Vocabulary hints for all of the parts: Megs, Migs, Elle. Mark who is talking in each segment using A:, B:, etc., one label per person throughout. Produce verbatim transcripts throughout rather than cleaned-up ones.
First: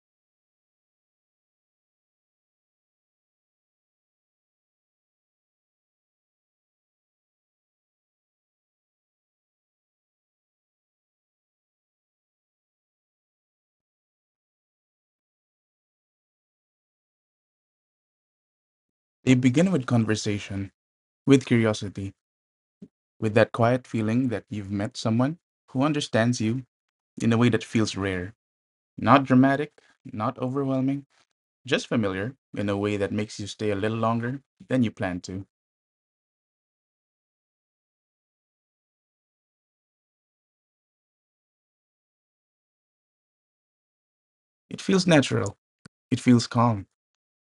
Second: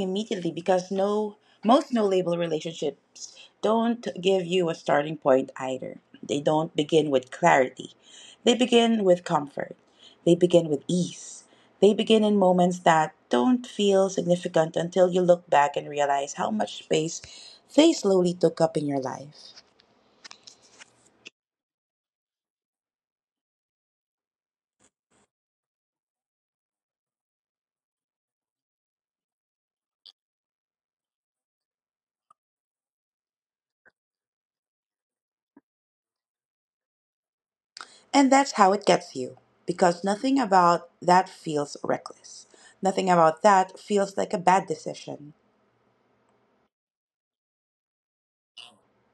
A: immediately because no most no label relationships don't give you a starting point either. They don't begin with clarity. They begin with comfort. They begin with ease. They begin in moments that don't feel significant until you look back and realize how much space they slowly took up in your life.
B: They begin with conversation, with curiosity, with that quiet feeling that you've met someone who understands you in a way that feels rare. Not dramatic, not overwhelming, just familiar in a way that makes you stay a little longer than you plan to.
A: And that's how it gets you because nothing about that feels reckless. Nothing about that feels like a bad decision.
B: It feels natural. It feels calm.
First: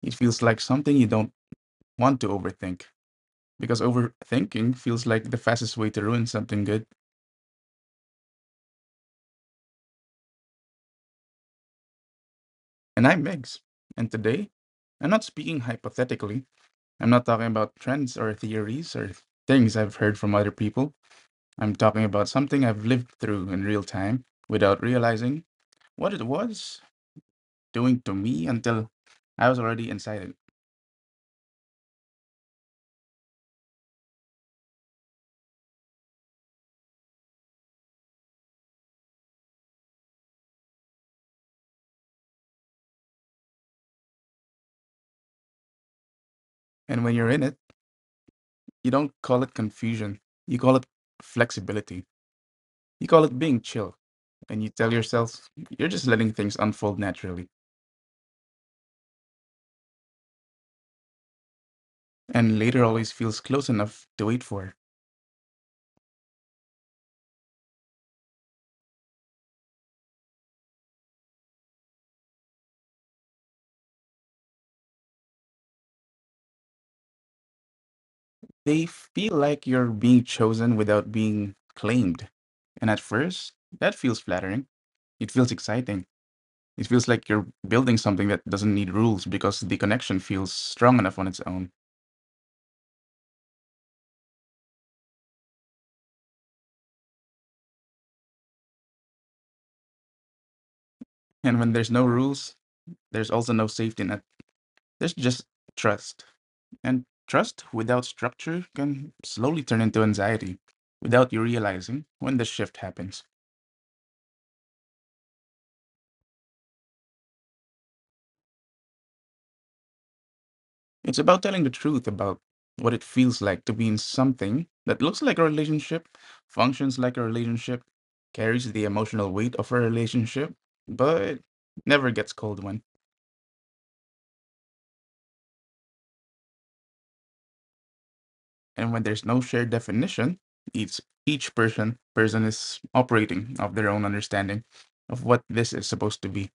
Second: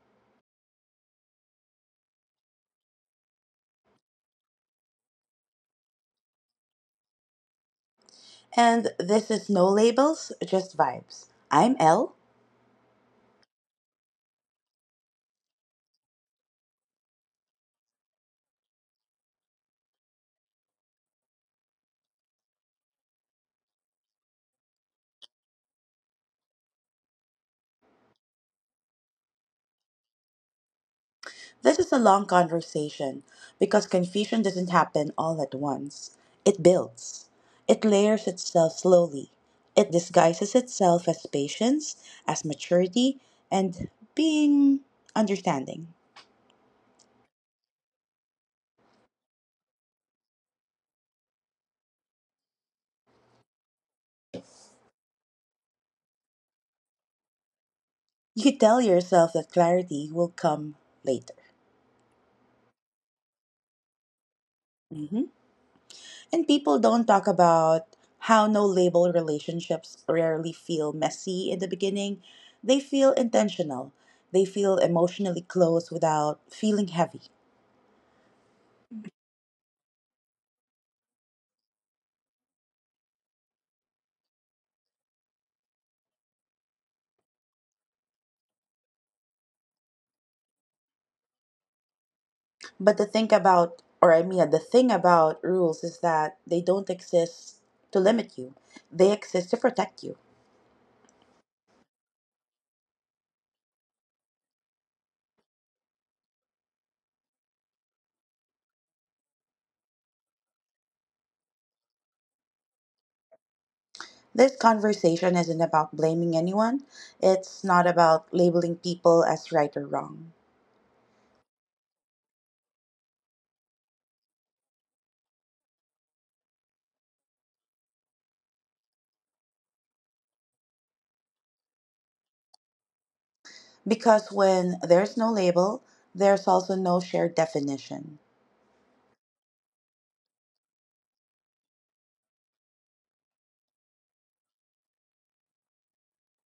B: It feels like something you don't want to overthink because overthinking feels like the fastest way to ruin something good.
A: And this is No Labels, Just Vibes. I'm Elle.
B: And I'm Megs. And today, I'm not speaking hypothetically. I'm not talking about trends or theories or things I've heard from other people. I'm talking about something I've lived through in real time without realizing what it was doing to me until I was already inside it.
A: This is a long conversation because confusion doesn't happen all at once. It builds, it layers itself slowly, it disguises itself as patience, as maturity, and being understanding.
B: And when you're in it, you don't call it confusion. You call it flexibility. You call it being chill. And you tell yourself you're just letting things unfold naturally.
A: You tell yourself that clarity will come later.
B: And later always feels close enough to wait for.
A: Mhm. And people don't talk about how no label relationships rarely feel messy in the beginning. They feel intentional. They feel emotionally close without feeling heavy.
B: They feel like you're being chosen without being claimed. And at first, that feels flattering. It feels exciting. It feels like you're building something that doesn't need rules because the connection feels strong enough on its own.
A: But the thing about, or I mean, The thing about rules is that they don't exist to limit you, they exist to protect you.
B: And when there's no rules, there's also no safety net. There's just trust. And trust without structure can slowly turn into anxiety without you realizing when the shift happens.
A: This conversation isn't about blaming anyone, it's not about labeling people as right or wrong.
B: It's about telling the truth about what it feels like to be in something that looks like a relationship, functions like a relationship, carries the emotional weight of a relationship, but never gets cold one.
A: Because when there's no label, there's also no shared definition.
B: And when there's no shared definition, each each person person is operating of their own understanding of what this is supposed to be.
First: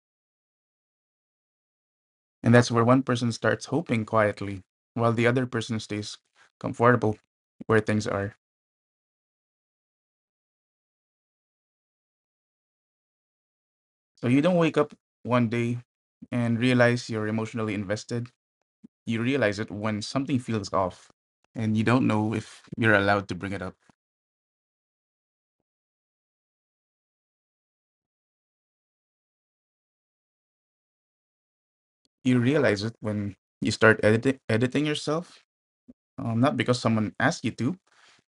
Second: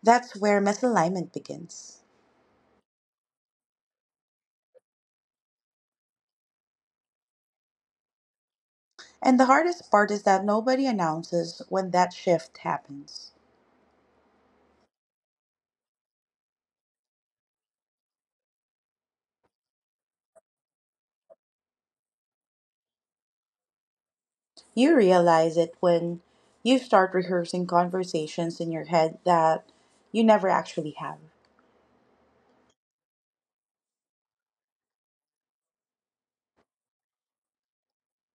A: That's where misalignment begins.
B: And that's where one person starts hoping quietly while the other person stays comfortable where things are.
A: And the hardest part is that nobody announces when that shift happens.
B: So you don't wake up one day and realize you're emotionally invested. You realize it when something feels off and you don't know if you're allowed to bring it up.
A: You realize it when you start rehearsing conversations in your head that you never actually have,
B: You realize it when you start edit- editing yourself, um, not because someone asked you to,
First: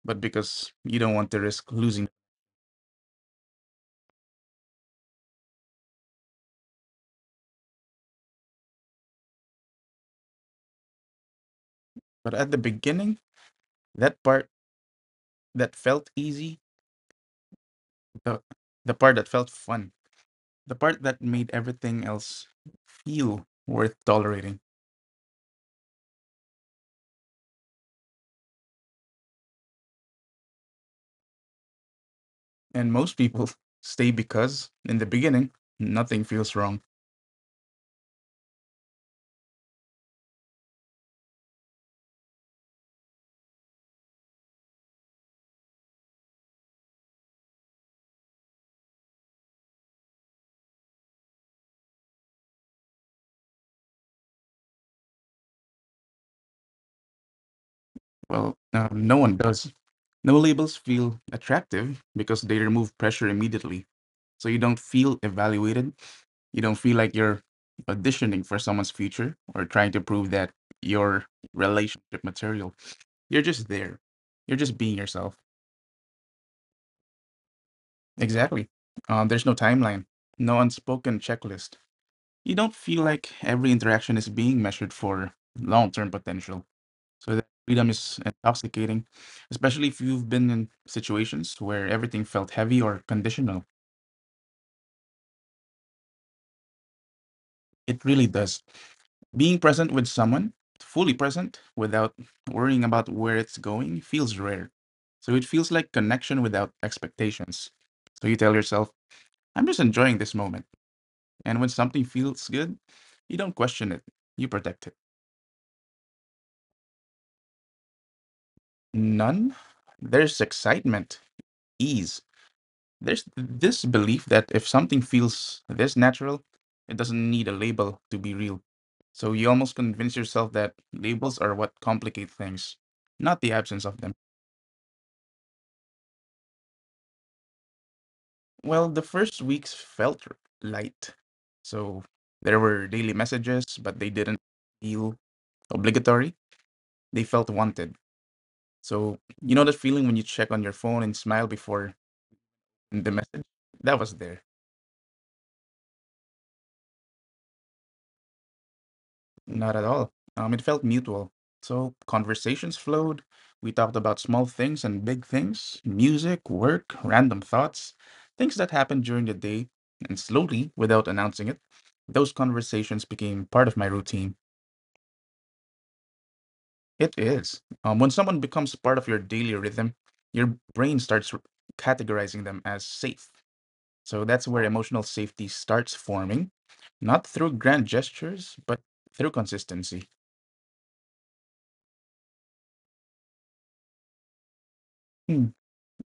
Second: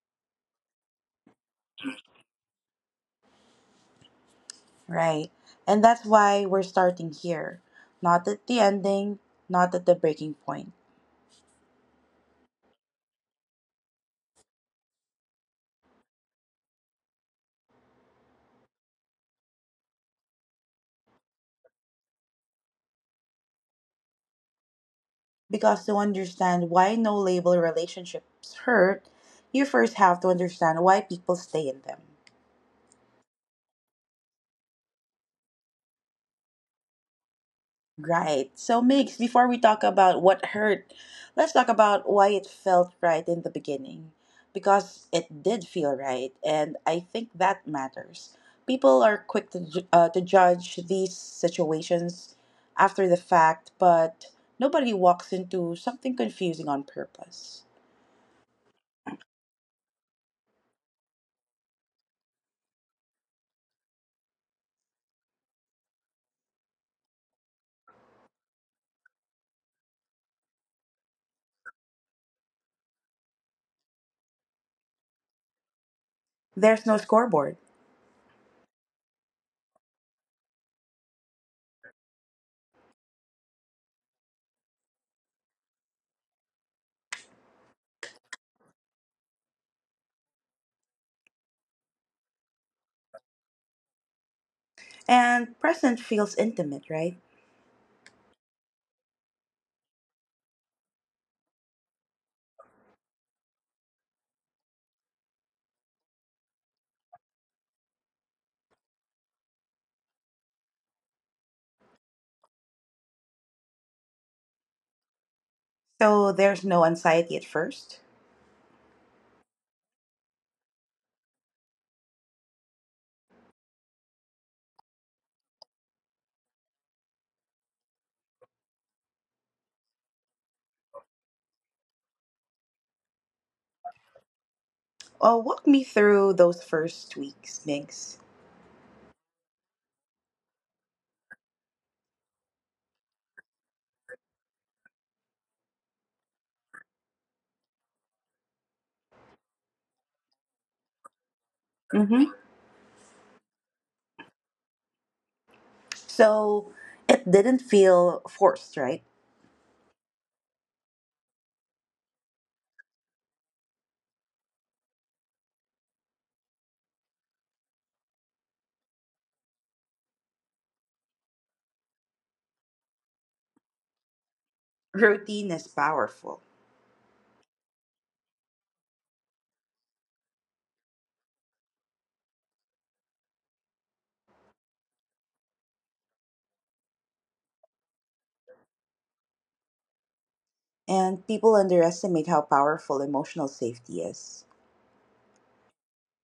B: but because you don't want to risk losing.
A: right? And that's why we're starting here, not at the ending, not at the breaking point.
B: But at the beginning, that part that felt easy, the, the part that felt fun, the part that made everything else feel worth tolerating.
A: Because to understand why no label relationships hurt, you first have to understand why people stay in them.
B: And most people stay because in the beginning nothing feels wrong.
A: Right. So, Migs, before we talk about what hurt, let's talk about why it felt right in the beginning. Because it did feel right, and I think that matters. People are quick to, ju- uh, to judge these situations after the fact, but nobody walks into something confusing on purpose.
B: Well, uh, no one does. No labels feel attractive because they remove pressure immediately, so you don't feel evaluated. You don't feel like you're auditioning for someone's future or trying to prove that your relationship material. You're just there, you're just being yourself.
A: There's no scoreboard.
B: Exactly. Um, there's no timeline, no unspoken checklist. You don't feel like every interaction is being measured for long-term potential. So that freedom is intoxicating, especially if you've been in situations where everything felt heavy or conditional.
A: And present feels intimate, right?
B: It really does. Being present with someone, fully present, without worrying about where it's going, feels rare. So it feels like connection without expectations. So you tell yourself, I'm just enjoying this moment. And when something feels good, you don't question it, you protect it.
A: So there's no anxiety at first.
B: None. There's excitement, ease. There's this belief that if something feels this natural, it doesn't need a label to be real. So you almost convince yourself that labels are what complicate things, not the absence of them.
A: Oh, walk me through those first weeks, Migs.
B: Well, the first weeks felt r- light. So there were daily messages, but they didn't feel obligatory. They felt wanted. So you know that feeling when you check on your phone and smile before
A: Mm-hmm.
B: the message? That was there.
A: So it didn't feel forced, right?
B: Not at all. Um, it felt mutual. So conversations flowed. We talked about small things and big things, music, work, random thoughts, things that happened during the day. And slowly, without announcing it, those conversations became part of my routine.
A: Routine is powerful.
B: It is. Um, when someone becomes part of your daily rhythm, your brain starts r- categorizing them as safe. So that's where emotional safety starts forming, not through grand gestures, but through consistency.
A: And people underestimate how powerful emotional safety is.
B: Hmm.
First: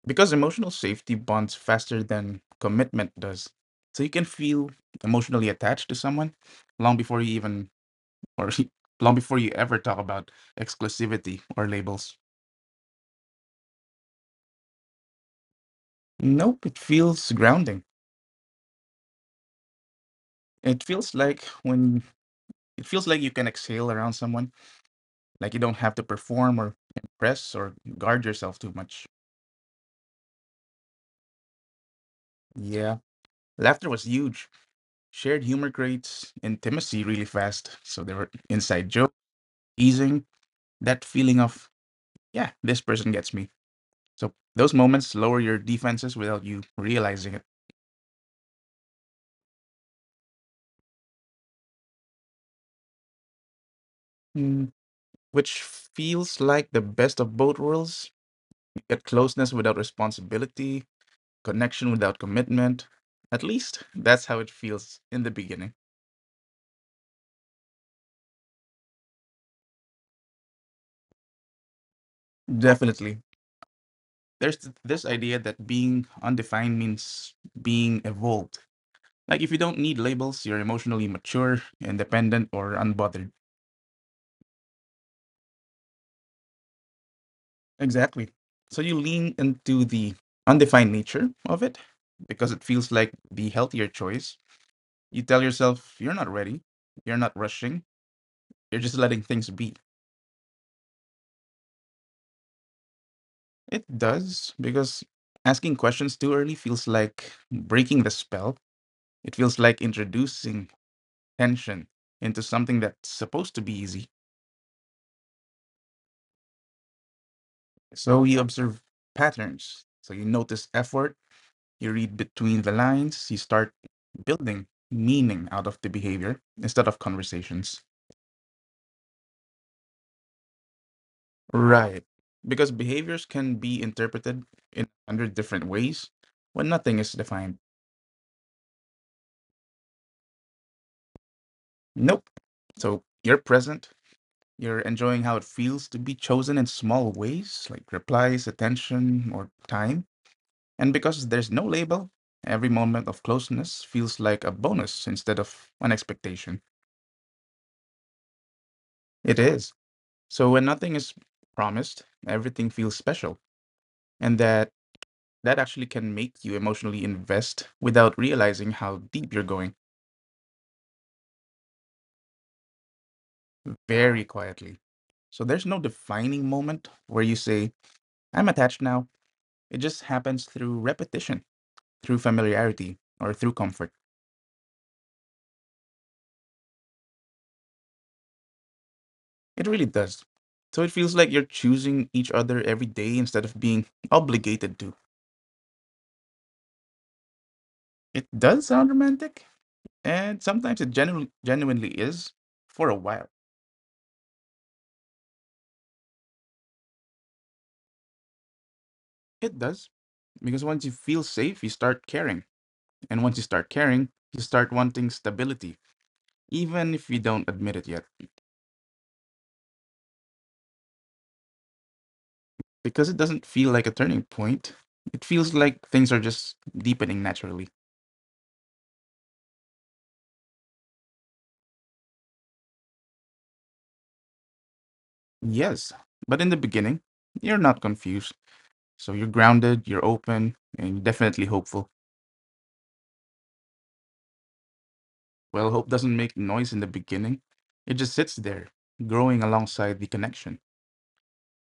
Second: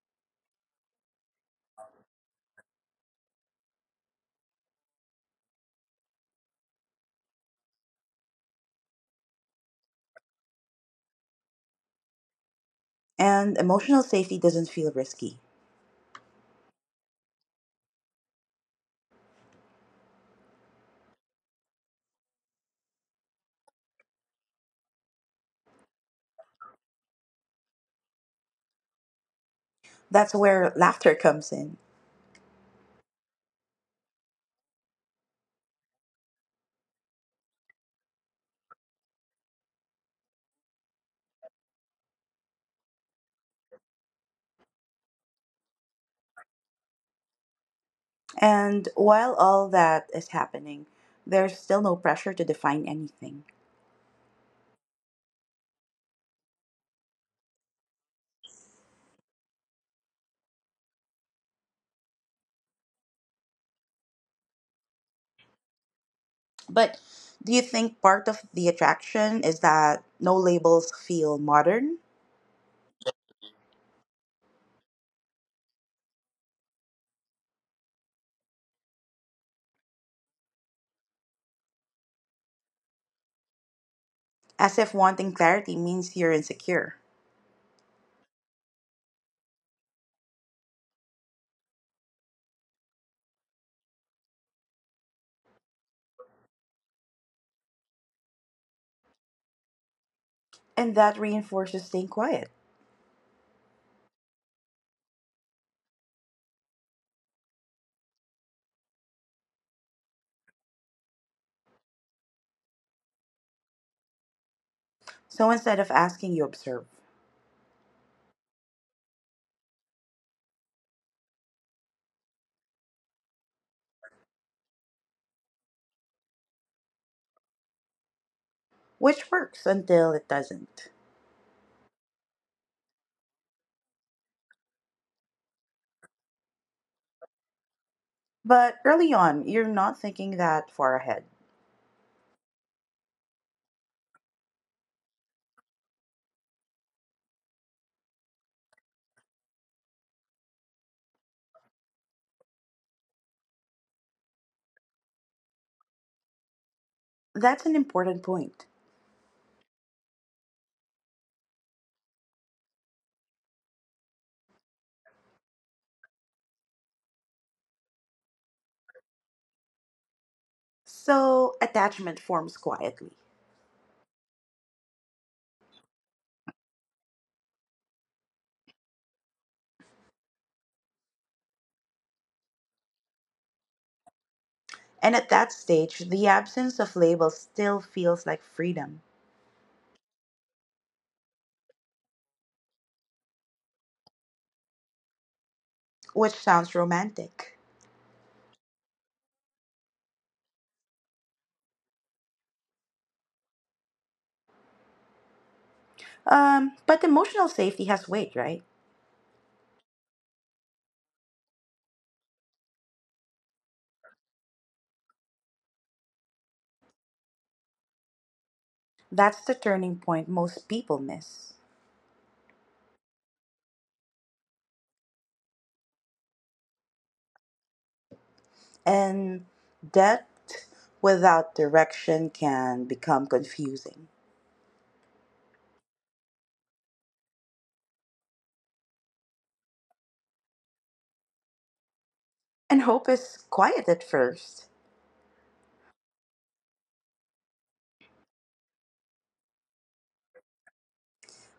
B: Because emotional safety bonds faster than commitment does. So you can feel emotionally attached to someone long before you even or long before you ever talk about exclusivity or labels.
A: And emotional safety doesn't feel risky.
B: Nope, it feels grounding. It feels like when it feels like you can exhale around someone, like you don't have to perform or impress or guard yourself too much.
A: That's where laughter comes in.
B: Yeah, laughter was huge. Shared humor creates intimacy really fast. So there were inside jokes, easing that feeling of yeah, this person gets me. So those moments lower your defenses without you realizing it.
A: And while all that is happening, there's still no pressure to define anything.
B: Mm. Which feels like the best of both worlds. You get closeness without responsibility, connection without commitment. At least that's how it feels in the beginning.
A: But do you think part of the attraction is that no labels feel modern?
B: Definitely. There's th- this idea that being undefined means being evolved. Like if you don't need labels, you're emotionally mature, independent, or unbothered.
A: As if wanting clarity means you're insecure.
B: Exactly. So you lean into the undefined nature of it because it feels like the healthier choice. You tell yourself you're not ready, you're not rushing, you're just letting things be.
A: And that reinforces staying quiet.
B: It does because asking questions too early feels like breaking the spell. It feels like introducing tension into something that's supposed to be easy.
A: So instead of asking, you observe,
B: So you observe patterns. So you notice effort. You read between the lines, you start building meaning out of the behavior instead of conversations.
A: which works until it doesn't.
B: Right. Because behaviors can be interpreted in a hundred different ways when nothing is defined.
A: But early on, you're not thinking that far ahead.
B: Nope. So you're present, you're enjoying how it feels to be chosen in small ways, like replies, attention, or time. And because there's no label, every moment of closeness feels like a bonus instead of an expectation.
A: That's an important point.
B: It is. So when nothing is promised, everything feels special, and that that actually can make you emotionally invest without realizing how deep you're going.
A: So attachment forms quietly.
B: Very quietly. So there's no defining moment where you say, I'm attached now. It just happens through repetition, through familiarity, or through comfort.
A: And at that stage, the absence of labels still feels like freedom,
B: It really does. So it feels like you're choosing each other every day instead of being obligated to.
A: which sounds romantic.
B: It does sound romantic, and sometimes it genu- genuinely is for a while.
A: Um, but emotional safety has weight, right?
B: It does. Because once you feel safe, you start caring. And once you start caring, you start wanting stability, even if you don't admit it yet.
A: That's the turning point most people miss.
B: Because it doesn't feel like a turning point, it feels like things are just deepening naturally.
A: And depth without direction can become confusing.
B: Yes, but in the beginning, you're not confused. So you're grounded, you're open, and you're definitely hopeful.
A: And hope is quiet at first,
B: Well, hope doesn't make noise in the beginning, it just sits there, growing alongside the connection.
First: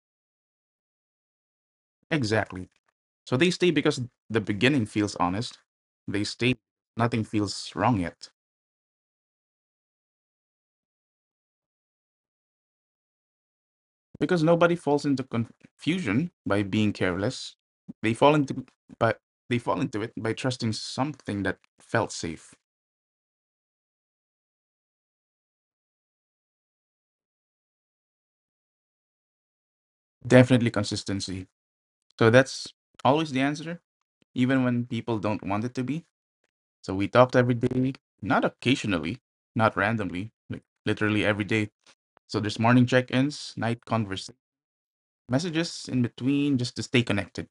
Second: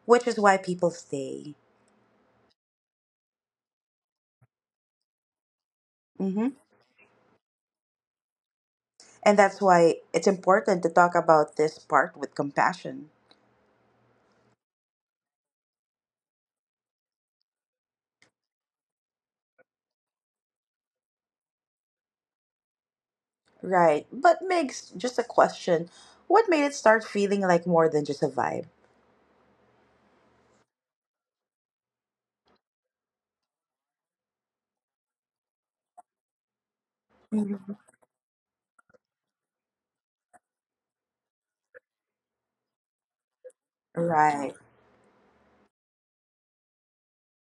A: which is why people stay.
B: Exactly. So they stay because the beginning feels honest. They
A: Hmm.
B: stay, nothing feels wrong yet.
A: And that's why it's important to talk about this part with compassion.
B: Because nobody falls into confusion by being careless. They fall into but they fall into it by trusting something that felt safe.
A: Right. But Migs, just a question. What made it start feeling like more than just a vibe?
B: Definitely consistency. So that's always the answer, even when people don't want it to be. So we talked every
A: Mhm.
B: day, not occasionally, not randomly, like literally every day. So there's morning check-ins, night conversations,
A: Right.
B: messages in between just to stay connected.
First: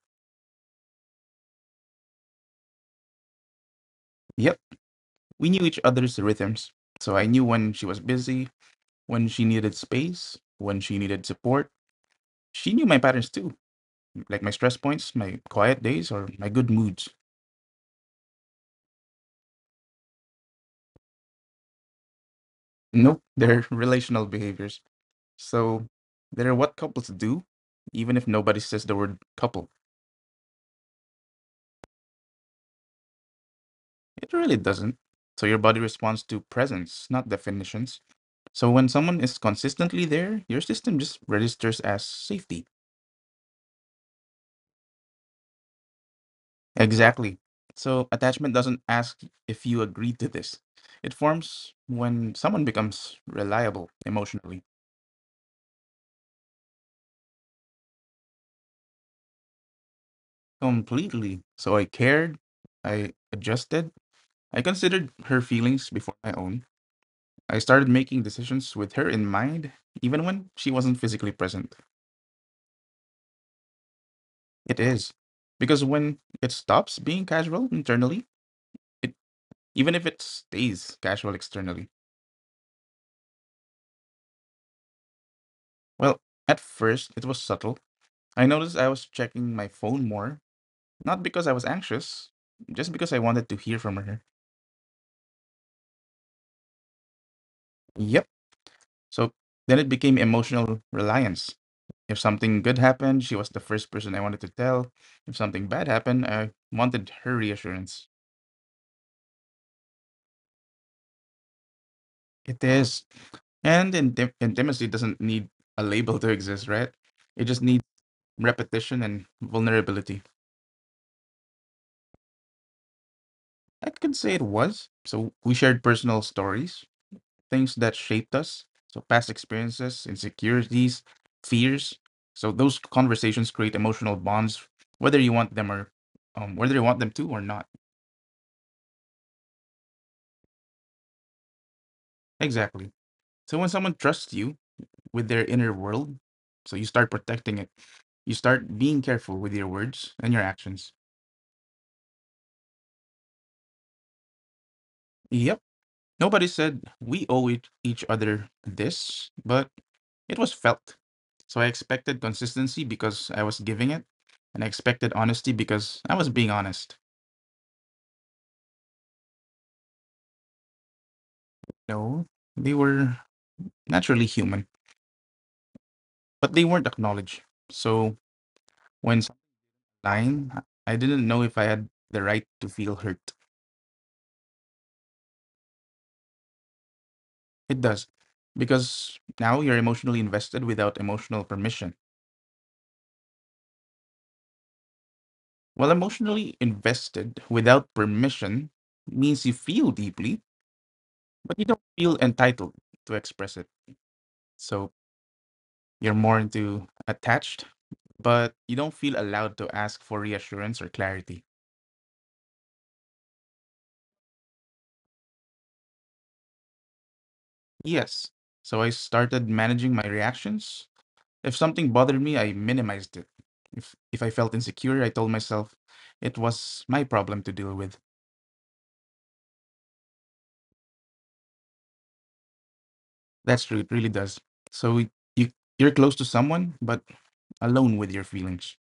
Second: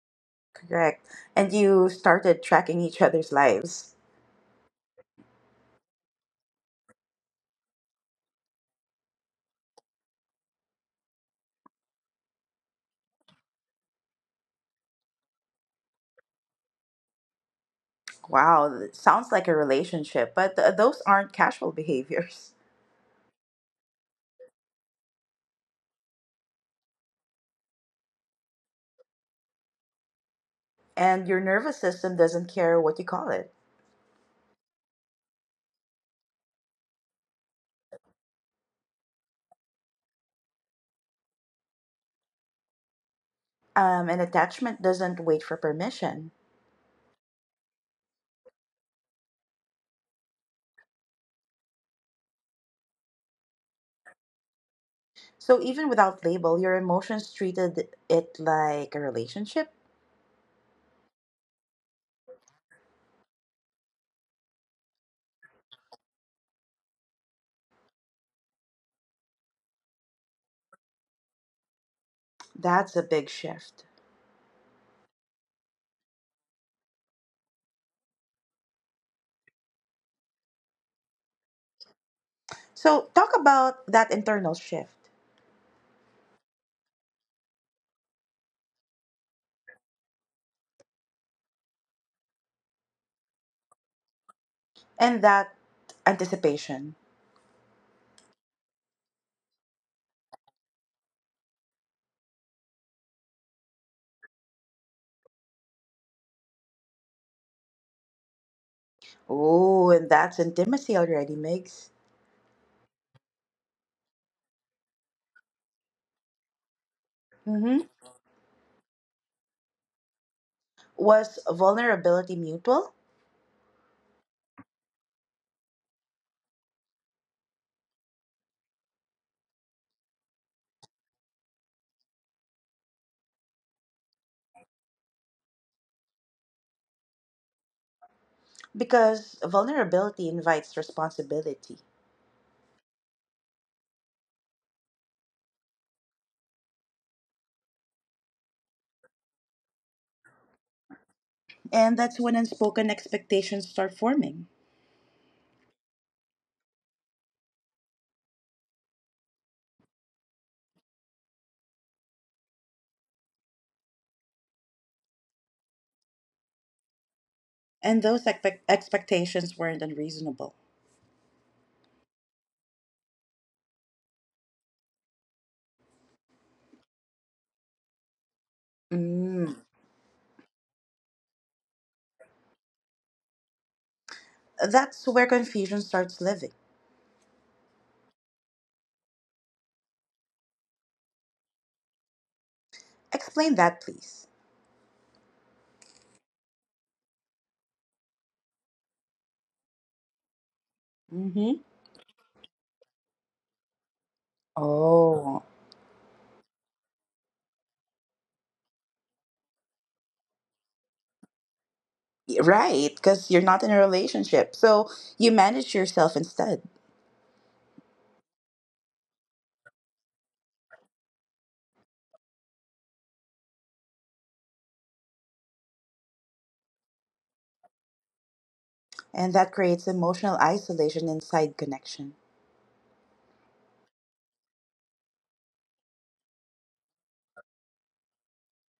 A: Correct. And you started tracking each other's lives.
B: Yeah. We knew each other's rhythms, so I knew when she was busy, when she needed space, when she needed support. She knew my patterns too, like my stress points, my quiet days, or my good moods.
A: Wow, that sounds like a relationship, but th- those aren't casual behaviors.
B: Nope, they're relational behaviors. So they're what couples do, even if nobody says the word couple.
A: And your nervous system doesn't care what you call it.
B: It really doesn't. So your body responds to presence, not definitions. So when someone is consistently there, your system just registers as safety.
A: Um, and attachment doesn't wait for permission.
B: Exactly. So attachment doesn't ask if you agree to this. It forms when someone becomes reliable emotionally.
A: So even without label, your emotions treated it like a relationship.
B: Completely. So I cared, I adjusted, I considered her feelings before my own. I started making decisions with her in mind, even when she wasn't physically present.
A: That's a big shift.
B: It is. Because when it stops being casual internally, it even if it stays casual externally.
A: So talk about that internal shift
B: Well, at first it was subtle. I noticed I was checking my phone more. Not because I was anxious, just because I wanted to hear from her.
A: and that anticipation.
B: Yep. So then it became emotional reliance. If something good happened, she was the first person I wanted to tell. If something bad happened, I wanted her reassurance.
A: Oh, and that's intimacy already, Migs.
B: It is. And intim- intimacy doesn't need a label to exist, right? It just
A: Mm-hmm.
B: needs repetition and vulnerability.
A: Was vulnerability mutual?
B: I could say it was. So we shared personal stories, things that shaped us. So past experiences, insecurities, fears. So those conversations create emotional bonds, whether you want them or um, whether you want them to or not.
A: Because vulnerability invites responsibility.
B: Exactly. So when someone trusts you with their inner world, so you start protecting it. You start being careful with your words and your actions.
A: And that's when unspoken expectations start forming.
B: Yep. Nobody said we owe it- each other this, but it was felt. So I expected consistency because I was giving it, and I expected honesty because I was being honest.
A: And those expect- expectations weren't unreasonable.
B: No, they were naturally human, but they weren't acknowledged. So when someone
A: Mm.
B: lying, I didn't know if I had the right to feel hurt.
A: That's where confusion starts living.
B: It does, because now you're emotionally invested without emotional permission.
A: Explain that, please.
B: Well, emotionally invested without permission means you feel deeply, but you
A: Mm-hmm.
B: don't feel entitled to express it. So
A: Oh,
B: you're more into attached, but you don't feel allowed to ask for reassurance or clarity.
A: right. Because you're not in a relationship. So you manage yourself instead.
B: Yes. So I started managing my reactions. If something bothered me, I minimized it. If if I felt insecure, I told myself it was my problem to deal with.
A: And that creates emotional isolation inside connection.
B: That's true, it really does. So y- you you're close to someone, but alone with your feelings.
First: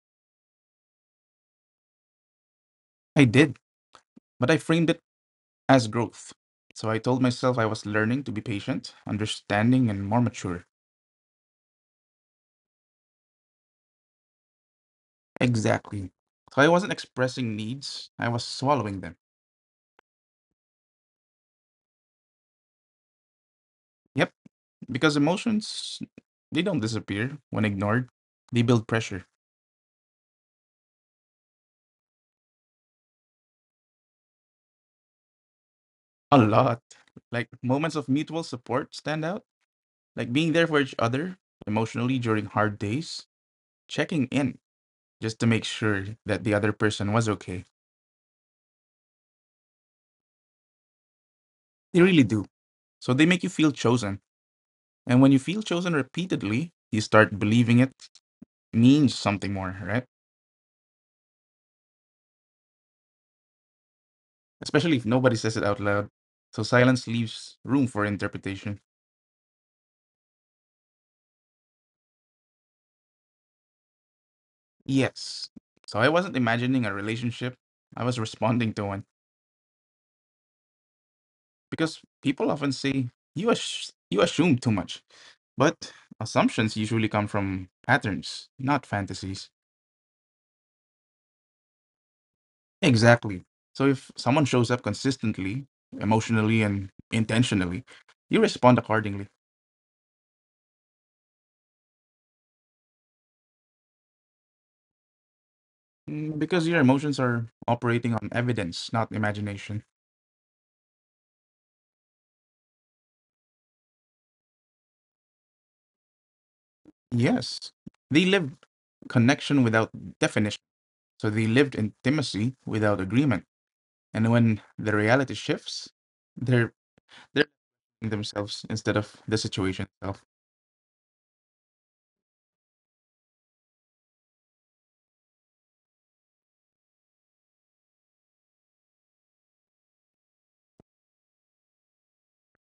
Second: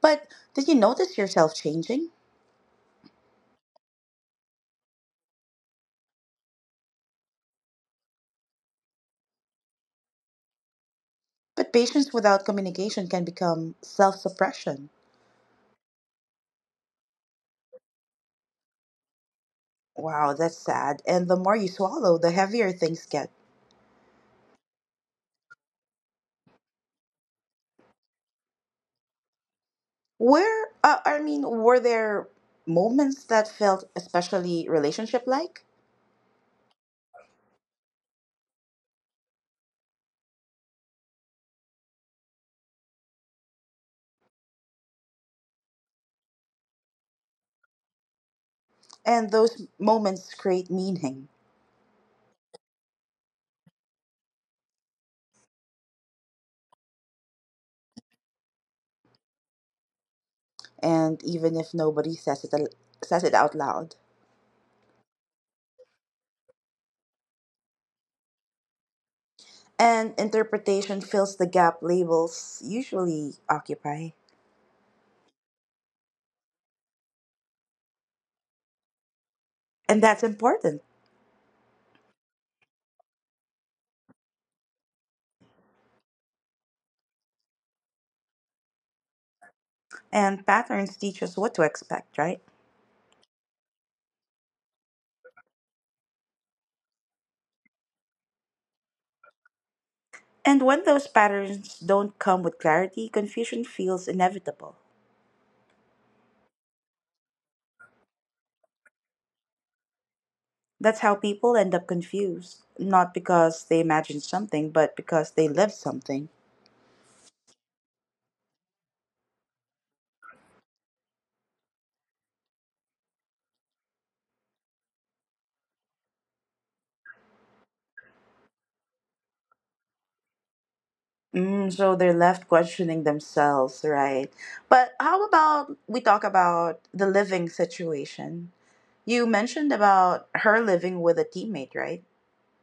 A: But did you notice yourself changing?
B: I did, but I framed it as growth. So I told myself I was learning to be patient, understanding, and more mature.
A: But patience without communication can become self suppression.
B: Exactly. So I wasn't expressing needs, I was swallowing them.
A: Wow, that's sad. And the more you swallow, the heavier things get.
B: Yep, because emotions, they don't disappear when ignored, they build pressure.
A: Where, uh, I mean, were there moments that felt especially relationship like?
B: A lot. Like moments of mutual support stand out, like being there for each other emotionally during hard days, checking in just to make sure that the other person was okay.
A: And those moments create meaning.
B: They really do. So they make you feel chosen. And when you feel chosen repeatedly, you start believing it means something more, right?
A: And even if nobody says it, al- says it out loud.
B: Especially if nobody says it out loud. So silence leaves room for interpretation.
A: And interpretation fills the gap labels usually occupy.
B: Yes. So I wasn't imagining a relationship, I was responding to one.
A: And that's important.
B: Because people often say, you, ass- you assume too much. But assumptions usually come from patterns, not fantasies.
A: And patterns teach us what to expect, right?
B: Exactly. So if someone shows up consistently, emotionally, and intentionally, you respond accordingly.
A: And when those patterns don't come with clarity, confusion feels inevitable.
B: Mm, because your emotions are operating on evidence, not imagination.
A: That's how people end up confused, not because they imagined something, but because they lived something.
B: Yes, they lived connection without definition. So they lived intimacy without agreement. And when the reality shifts, they're they're themselves instead of the situation itself.
A: Mm, so they're left questioning themselves, right? But how about we talk about the living situation? You mentioned about her living with a teammate, right?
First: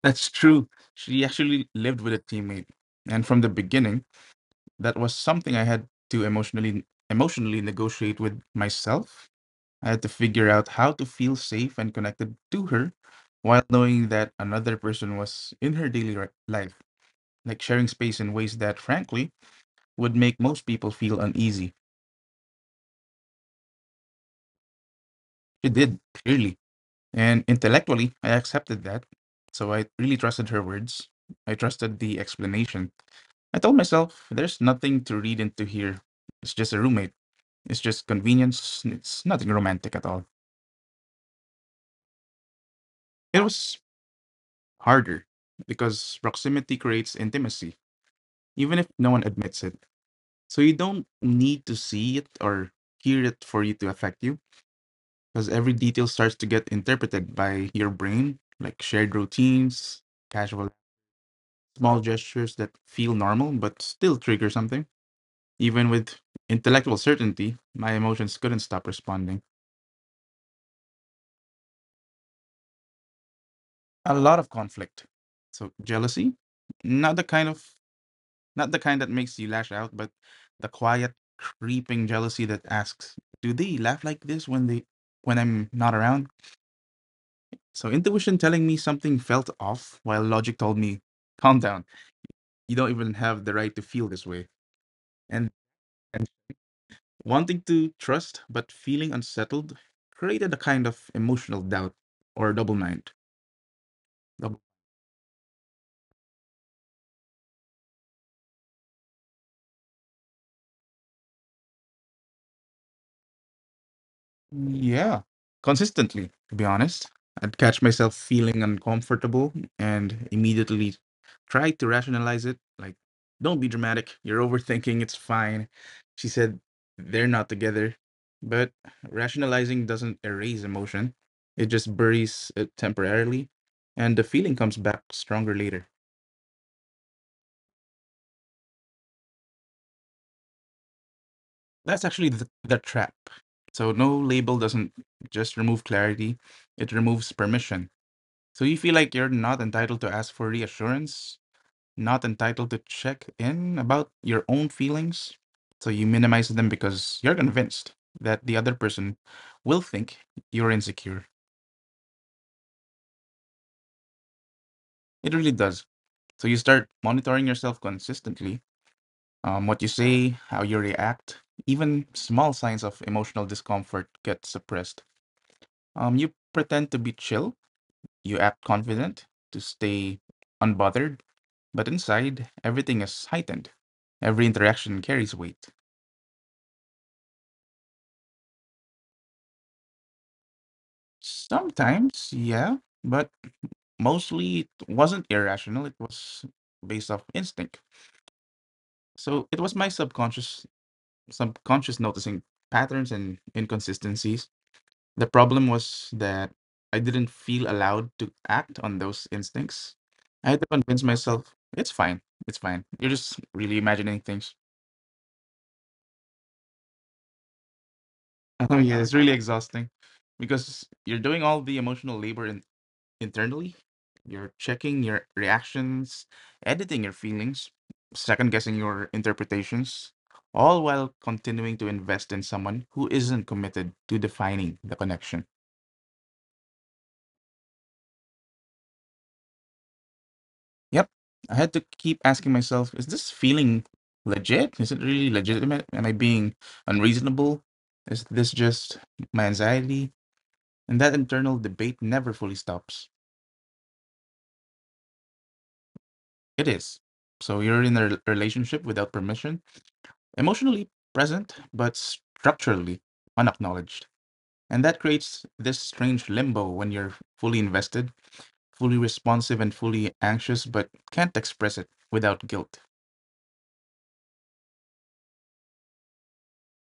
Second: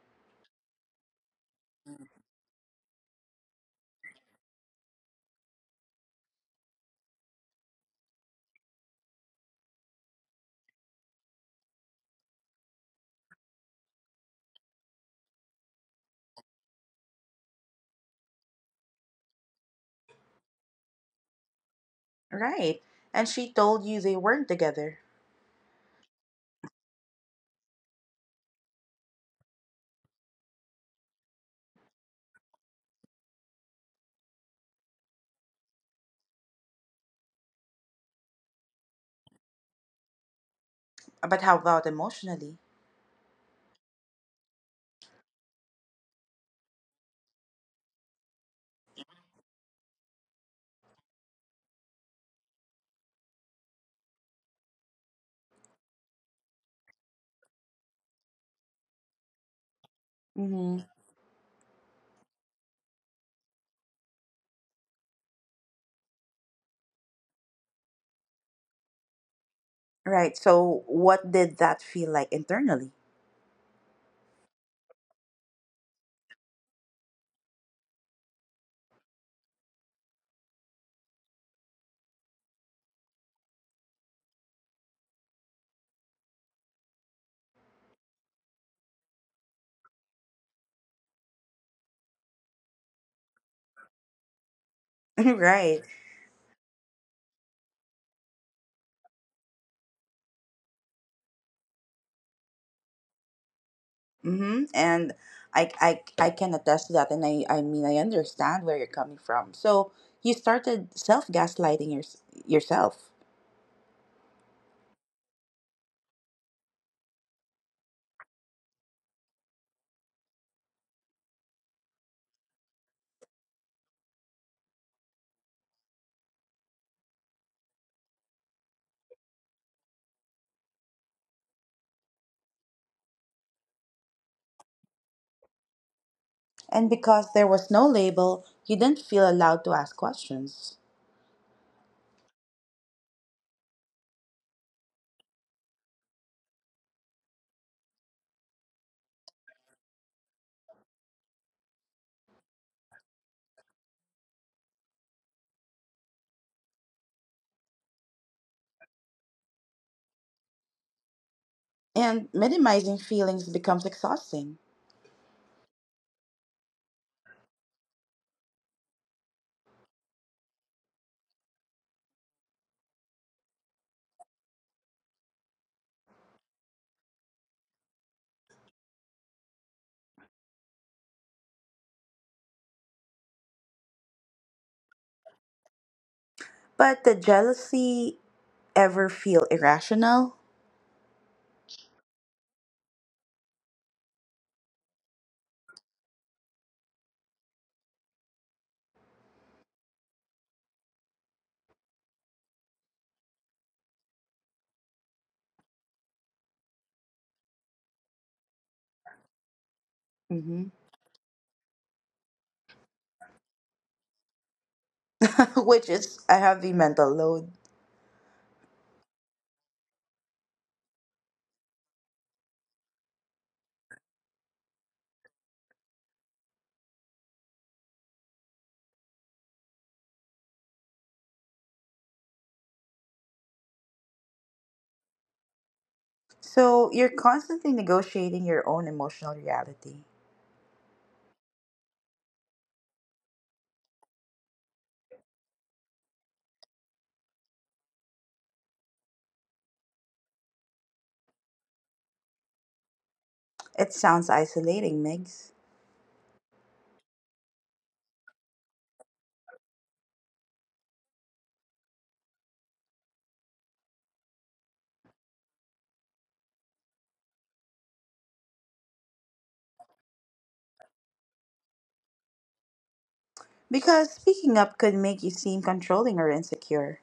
B: That's true. She actually lived with a teammate, and from the beginning, that was something I had to emotionally emotionally negotiate with myself. I had to figure out how to feel safe and connected to her while knowing that another person was in her daily ri- life, like sharing space in ways that, frankly, would make most people feel uneasy.
A: Right. And she told you they weren't together.
B: She did, clearly. And intellectually, I accepted that. So I really trusted her words. I trusted the explanation. I told myself there's nothing to read into here. It's just a roommate. It's just convenience. It's nothing romantic at all.
A: But how about emotionally?
B: It was harder because proximity creates intimacy even if no one admits it. So you don't need to see it or hear it for it to affect you, because every detail starts to get interpreted by your brain, like shared routines, casual
A: Hmm.
B: small gestures that feel normal but still trigger something. Even with intellectual certainty, my emotions couldn't stop responding.
A: Right. So what did that feel like internally?
B: A lot of conflict. So jealousy, not the kind of not the kind that makes you lash out, but the quiet, creeping jealousy that asks, "Do they laugh like this when they when I'm not around?" So intuition telling me something felt off, while logic told me, "Calm down. You don't even have the right to feel this way." And
A: Right.
B: and wanting to trust but feeling unsettled created a kind of emotional doubt or double mind.
A: Mm-hmm. And I, I, I can attest to that. And I, I mean, I understand where you're coming from. So you started self gaslighting your, yourself.
B: Yeah, consistently, to be honest. I'd catch myself feeling uncomfortable and immediately try to rationalize it. Like, don't be dramatic. You're overthinking. It's fine. She said they're not together. But rationalizing doesn't erase emotion, it just buries it temporarily. And the feeling comes back stronger later.
A: And because there was no label, you didn't feel allowed to ask questions.
B: That's actually the, the trap. So, no label doesn't just remove clarity, it removes permission. So you feel like you're not entitled to ask for reassurance, not entitled to check in about your own feelings. So you minimize them because you're convinced that the other person will think you're insecure.
A: And minimizing feelings becomes exhausting.
B: It really does. So you start monitoring yourself consistently, um, what you say, how you react, even small signs of emotional discomfort get suppressed. Um, you pretend to be chill, you act confident to stay unbothered. But inside, everything is heightened. Every interaction carries weight.
A: But did jealousy ever feel irrational?
B: Sometimes, yeah, but mostly it wasn't irrational. It was based off instinct. So it was my subconscious, subconscious noticing patterns and inconsistencies. The problem was that I didn't feel allowed to act on those instincts. I had to
A: Mm-hmm.
B: convince myself it's fine, it's fine. You're just really imagining things.
A: Which is a heavy mental load.
B: Oh yeah, it's really exhausting because you're doing all the emotional labor internally. You're checking your reactions, editing your feelings, second guessing your interpretations, all while continuing to invest in someone who isn't committed to defining the connection.
A: So you're constantly negotiating your own emotional reality.
B: Yep. I had to keep asking myself, is this feeling legit? Is it really legitimate? Am I being unreasonable? Is this just my anxiety? And that internal debate never fully stops.
A: It sounds isolating, Migs.
B: It is. So you're in a rel- relationship without permission, emotionally present but structurally unacknowledged. And that creates this strange limbo when you're fully invested, fully responsive, and fully anxious, but can't express it without guilt.
A: Because speaking up could make you seem controlling or insecure.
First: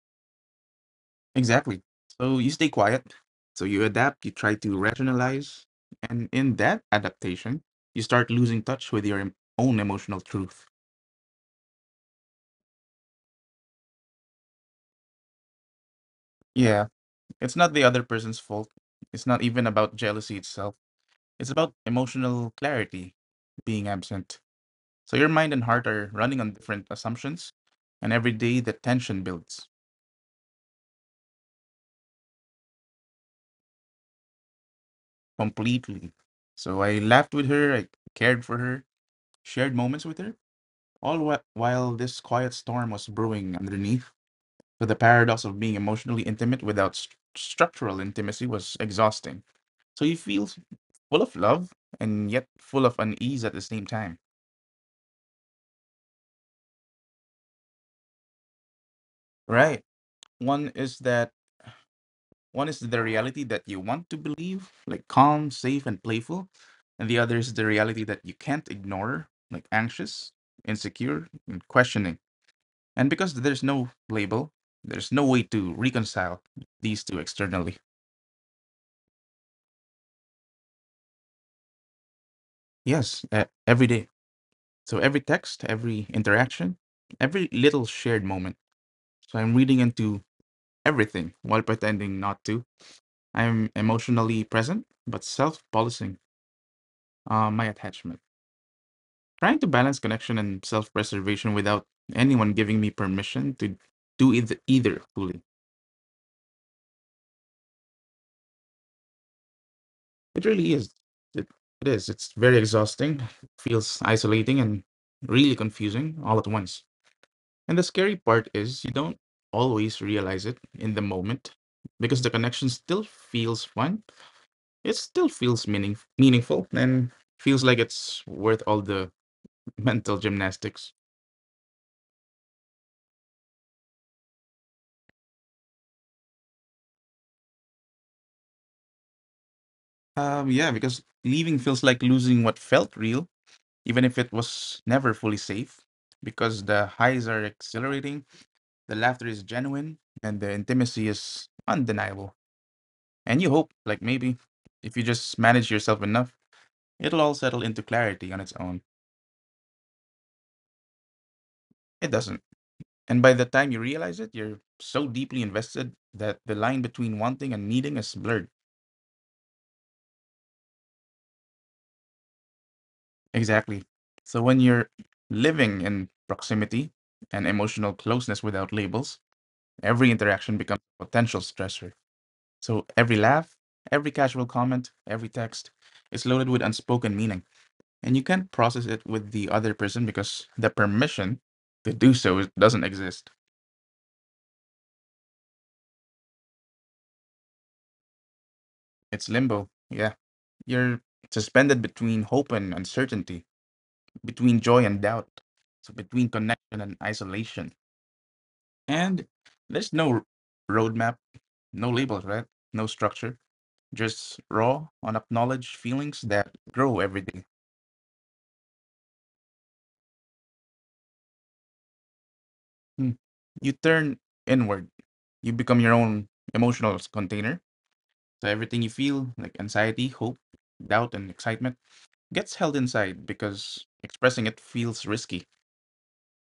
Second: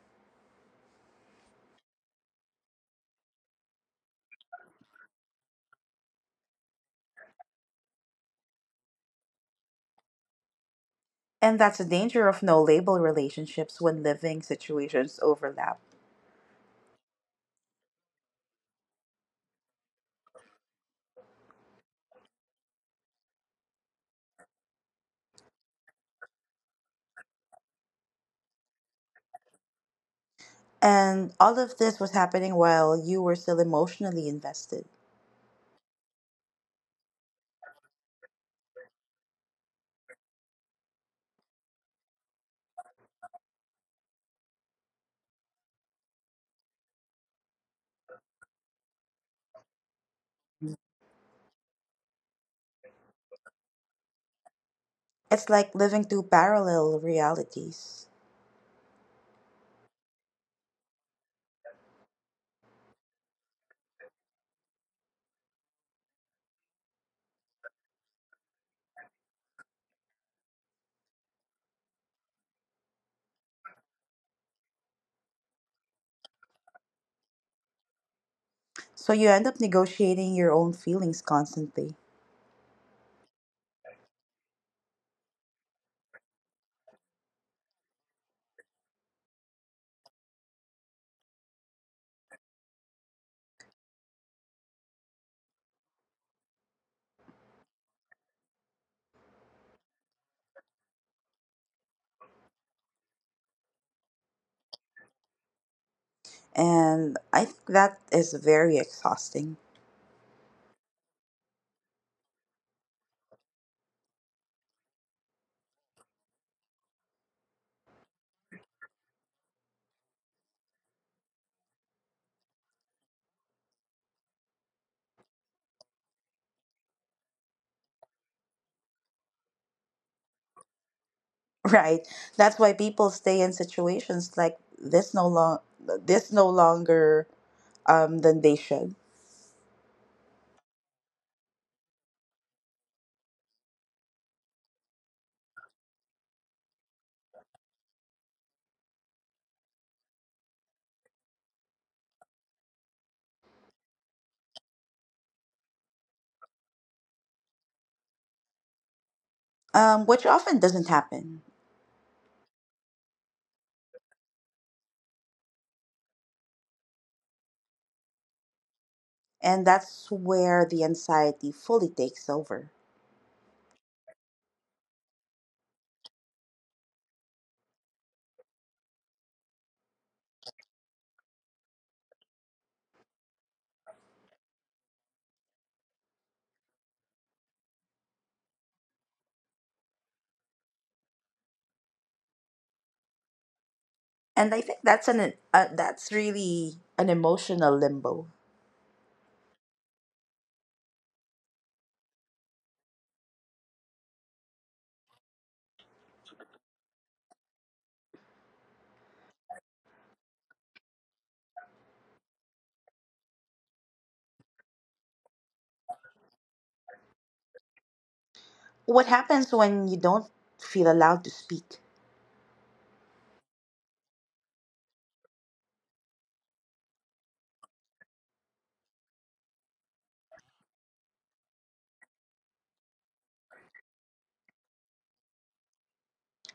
B: Exactly. So you stay quiet. So you adapt, you try to rationalize. And in that adaptation, you start losing touch with your em- own emotional truth.
A: And that's the danger of no label relationships when living situations overlap.
B: Yeah, it's not the other person's fault. It's not even about jealousy itself. It's about emotional clarity being absent. So your mind and heart are running on different assumptions, and every day the tension builds
A: And all of this was happening while you were still emotionally invested.
B: completely. So I laughed with her, I cared for her, shared moments with her, all wh- while this quiet storm was brewing underneath. So the paradox of being emotionally intimate without st- structural intimacy was exhausting. So you feel s- full of love and yet full of unease at the same time.
A: It's like living two parallel realities.
B: Right. One is that One is the reality that you want to believe, like calm, safe, and playful. And the other is the reality that you can't ignore, like anxious, insecure, and questioning. And because there's no label, there's no way to reconcile these two externally.
A: So you end up negotiating your own feelings constantly.
B: Yes, uh, every day. So every text, every interaction, every little shared moment. So I'm reading into everything while pretending not to. I'm emotionally present, but self policing uh, my attachment. Trying to balance connection and self preservation without anyone giving me permission to do either, either fully.
A: And I think that is very exhausting,
B: It really is. It, it is. It's very exhausting, feels isolating, and really confusing all at once. And the scary part is you don't always realize it in the moment because the connection still feels fun. It still feels meaning, meaningful and feels like it's worth all the mental gymnastics.
A: right? That's why people stay in situations like this no long this no longer um, than they should,
B: Um, yeah, because leaving feels like losing what felt real even if it was never fully safe, because the highs are exhilarating, the laughter is genuine, and the intimacy is undeniable. And you hope, like maybe, if you just manage yourself enough, it'll all settle into clarity on its own.
A: um, which often doesn't happen.
B: It doesn't. And by the time you realize it, you're so deeply invested that the line between wanting and needing is blurred.
A: And that's where the anxiety fully takes over.
B: Exactly. So when you're living in proximity and emotional closeness without labels, every interaction becomes a potential stressor. So every laugh, every casual comment, every text is loaded with unspoken meaning. And you can't process it with the other person because the permission to do so is- doesn't exist.
A: And I think that's an uh, that's really an emotional limbo.
B: It's limbo. Yeah. You're suspended between hope and uncertainty, between joy and doubt, so between connection and isolation. And there's no r- roadmap, no labels, right? No structure, just raw, unacknowledged feelings that grow every day.
A: What happens when you don't feel allowed to speak?
B: Hmm. You turn inward. You become your own emotional s- container. So everything you feel, like anxiety, hope, doubt, and excitement, gets held inside because expressing it feels risky.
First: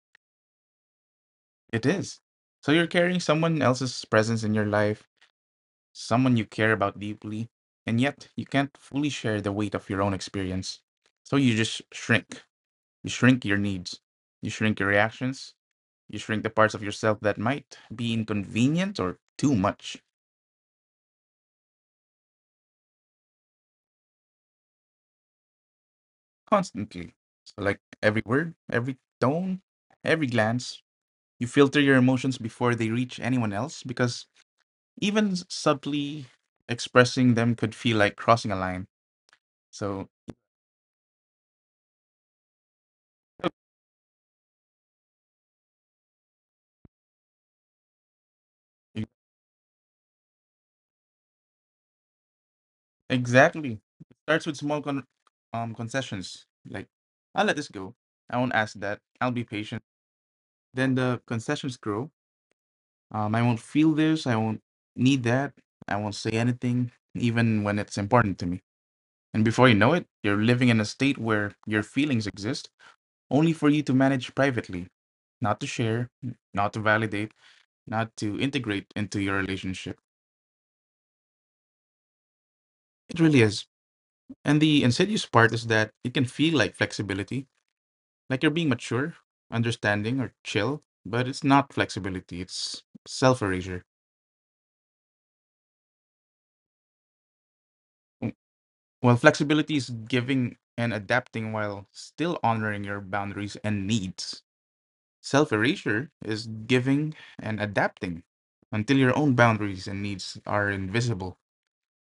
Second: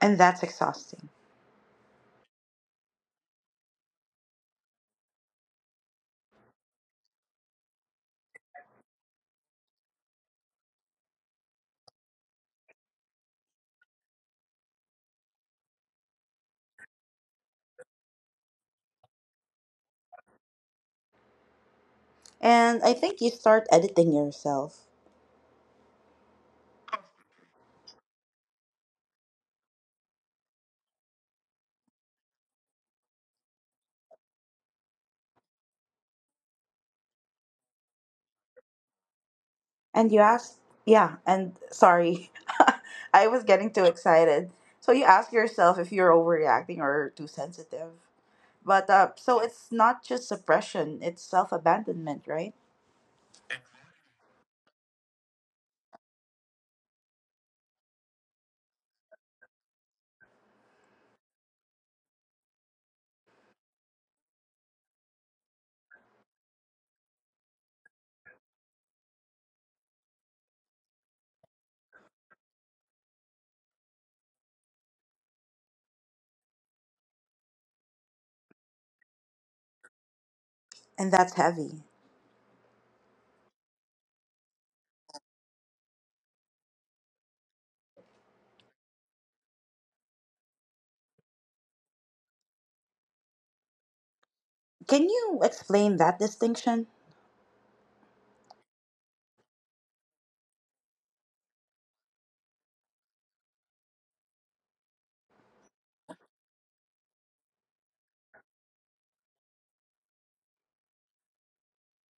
A: And that's exhausting.
B: It is. So you're carrying someone else's presence in your life, someone you care about deeply, and yet you can't fully share the weight of your own experience. So you just shrink. You shrink your needs. You shrink your reactions. You shrink the parts of yourself that might be inconvenient or too much
A: And I think you start editing yourself.
B: constantly. So, like every word, every tone, every glance, you filter your emotions before they reach anyone else because even s- subtly expressing them could feel like crossing a line. So,
A: And you ask, yeah, and sorry, I was getting too excited. So you ask yourself if you're overreacting or too sensitive. But
B: e-
A: uh, so it's not just suppression, it's self abandonment, right?
B: exactly. It starts with small con- um, concessions like, I'll let this go. I won't ask that. I'll be patient. Then the concessions grow. Um, I won't feel this. I won't need that. I won't say anything, even when it's important to me. And before you know it, you're living in a state where your feelings exist only for you to manage privately, not to share, not to validate, not to integrate into your relationship.
A: And that's heavy.
B: It really is. And the insidious part is that it can feel like flexibility, like you're being mature, understanding, or chill, but it's not flexibility, it's self erasure.
A: Can you explain that distinction?
B: Well, flexibility is giving and adapting while still honoring your boundaries and needs. Self erasure is giving and adapting until your own boundaries and needs are invisible.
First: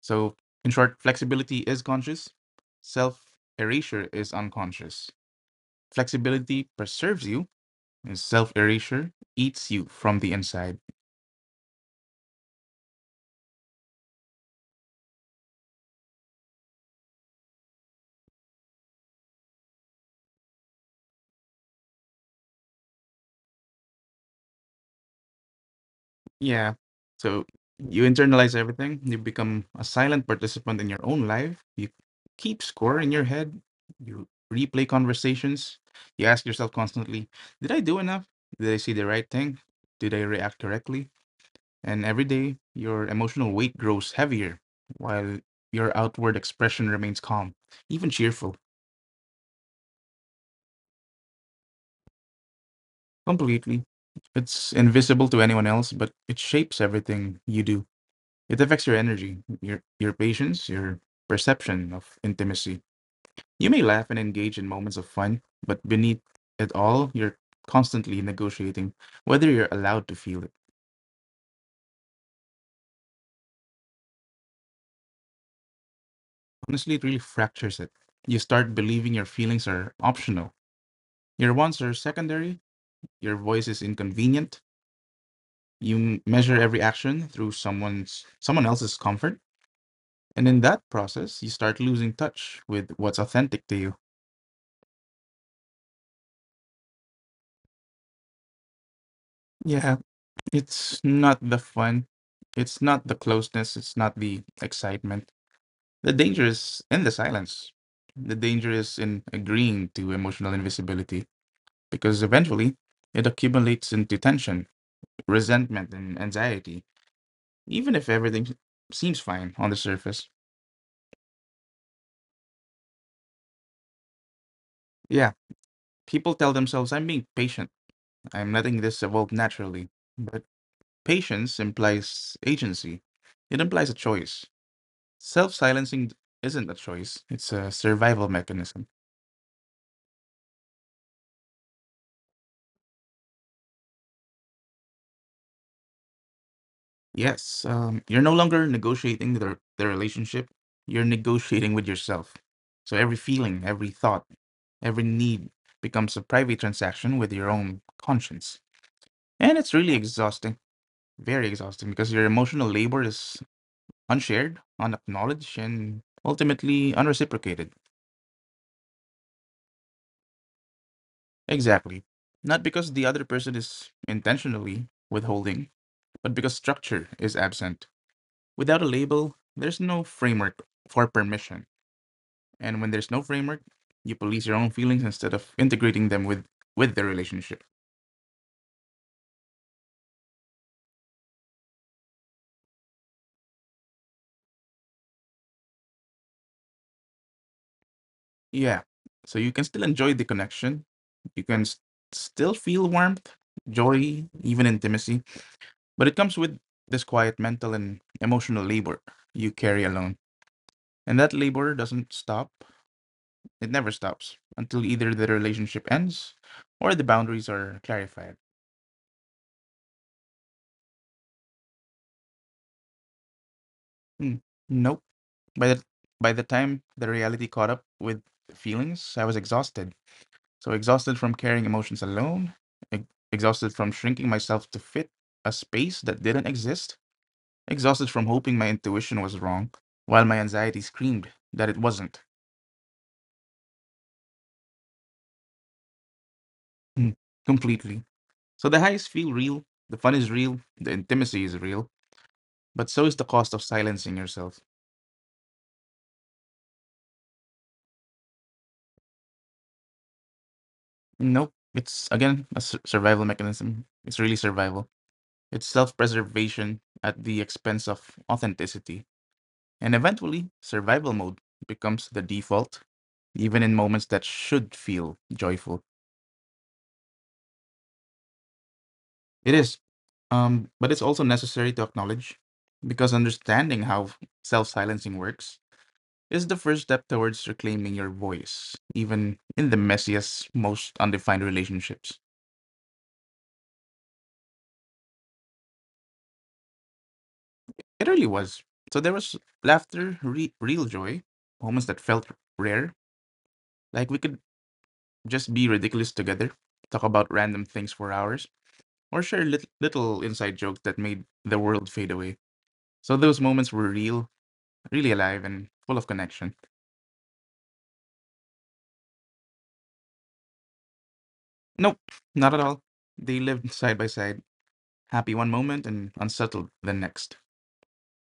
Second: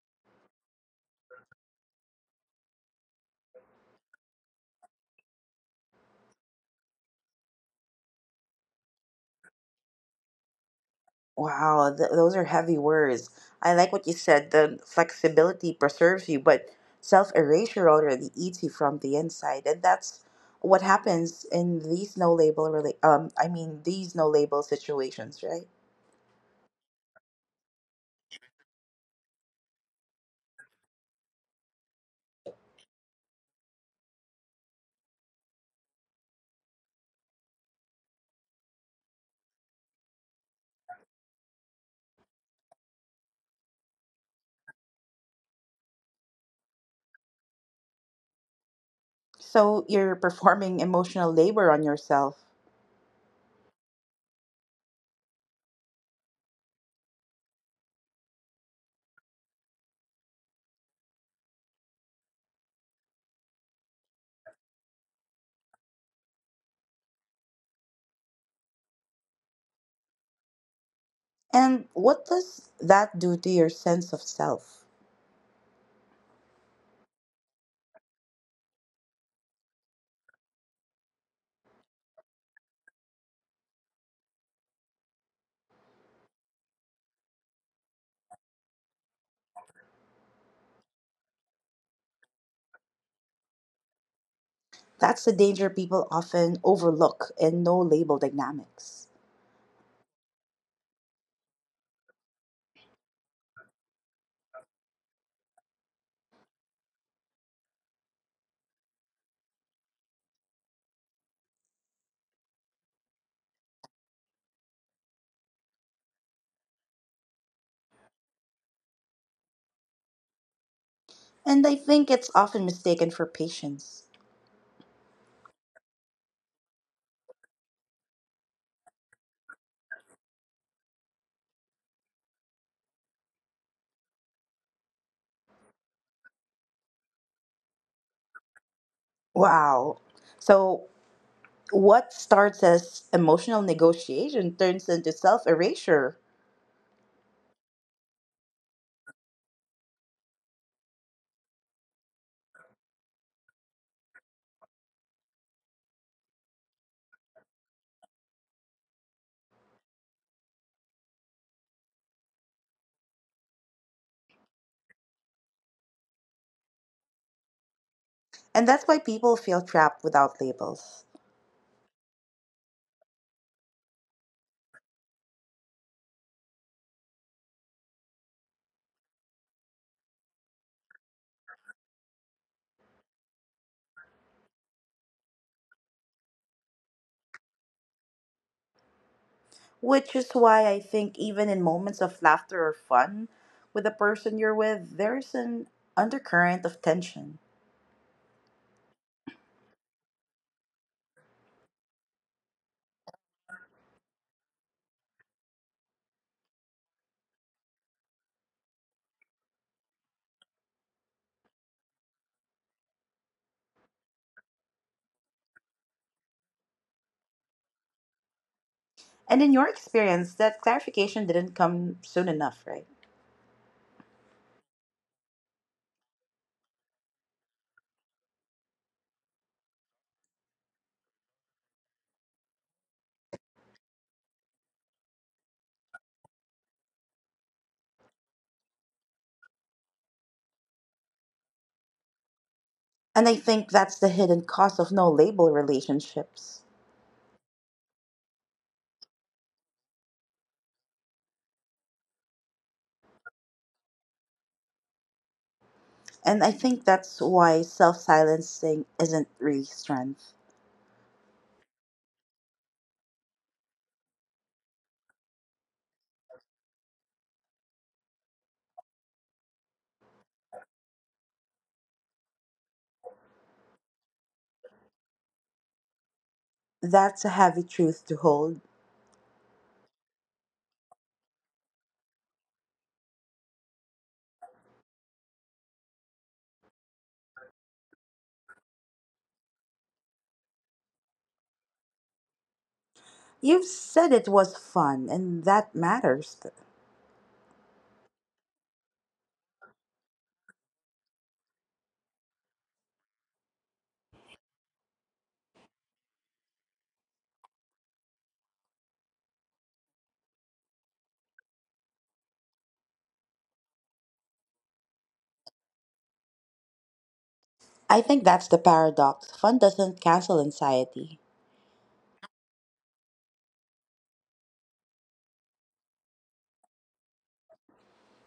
B: So, in short, flexibility is conscious, self erasure is unconscious. Flexibility preserves you, and self erasure eats you from the inside.
A: Wow, th- those are heavy words. I like what you said. The flexibility preserves you, but self erasure already eats you from the inside, and that's what happens in these no label rela- um I mean these no label situations, right?
B: Yeah. So you internalize everything. You become a silent participant in your own life. You keep score in your head. You replay conversations. You ask yourself constantly, did I do enough? Did I see the right thing? Did I react correctly? And every day, your emotional weight grows heavier while your outward expression remains calm, even cheerful,
A: So you're performing emotional labor on yourself.
B: completely. It's invisible to anyone else, but it shapes everything you do. It affects your energy, your your patience, your perception of intimacy. You may laugh and engage in moments of fun, but beneath it all, you're constantly negotiating whether you're allowed to feel it.
A: And what does that do to your sense of self?
B: Honestly, it really fractures it. You start believing your feelings are optional. Your wants are secondary, your voice is inconvenient. You m- measure every action through someone's someone else's comfort, and in that process, you start losing touch with what's authentic to you.
A: That's the danger people often overlook in no label dynamics.
B: Yeah, it's not the fun. It's not the closeness. It's not the excitement. The danger is in the silence. The danger is in agreeing to emotional invisibility because eventually it accumulates into tension, resentment, and anxiety, even if everything seems fine on the surface.
A: And I think it's often mistaken for patience.
B: Yeah, people tell themselves, I'm being patient. I'm letting this evolve naturally. But patience implies agency, it implies a choice. Self silencing isn't a choice, it's a survival mechanism.
A: Wow. So, what starts as emotional negotiation turns into self erasure.
B: Yes, um, you're no longer negotiating the, the relationship, you're negotiating with yourself. So every feeling, every thought, every need becomes a private transaction with your own conscience. And it's really exhausting, very exhausting, because your emotional labor is unshared, unacknowledged, and ultimately unreciprocated.
A: And that's why people feel trapped without labels.
B: Exactly. Not because the other person is intentionally withholding, but because structure is absent. Without a label, there's no framework for permission. And when there's no framework, you police your own feelings instead of integrating them with with the relationship.
A: Which is why I think, even in moments of laughter or fun with the person you're with, there's an undercurrent of tension.
B: Yeah. So you can still enjoy the connection. You can s- still feel warmth, joy, even intimacy, but it comes with this quiet mental and emotional labor you carry alone. And that labor doesn't stop. It never stops until either the relationship ends or the boundaries are clarified.
A: And in your experience, that clarification didn't come soon enough, right?
B: Hmm. Nope. By the by the time the reality caught up with feelings, I was exhausted. So exhausted from carrying emotions alone, e- exhausted from shrinking myself to fit a space that didn't exist, exhausted from hoping my intuition was wrong, while my anxiety screamed that it wasn't.
A: And I think that's the hidden cost of no label relationships.
B: Hmm, completely. So the highs feel real, the fun is real, the intimacy is real, but so is the cost of silencing yourself.
A: And I think that's why self silencing isn't really strength.
B: Nope, it's again a sur- survival mechanism. It's really survival. It's self preservation at the expense of authenticity. And eventually, survival mode becomes the default, even in moments that should feel joyful.
A: That's a heavy truth to hold.
B: It is, um, but it's also necessary to acknowledge because understanding how self silencing works is the first step towards reclaiming your voice, even in the messiest, most undefined relationships.
A: You've said it was fun, and that matters.
B: It really was. So there was laughter, re- real joy, moments that felt rare, like we could just be ridiculous together, talk about random things for hours, or share lit- little inside jokes that made the world fade away. So those moments were real, really alive, and full of connection.
A: I think that's the paradox. Fun doesn't cancel anxiety.
B: Nope, not at all. They lived side by side, happy one moment and unsettled the next.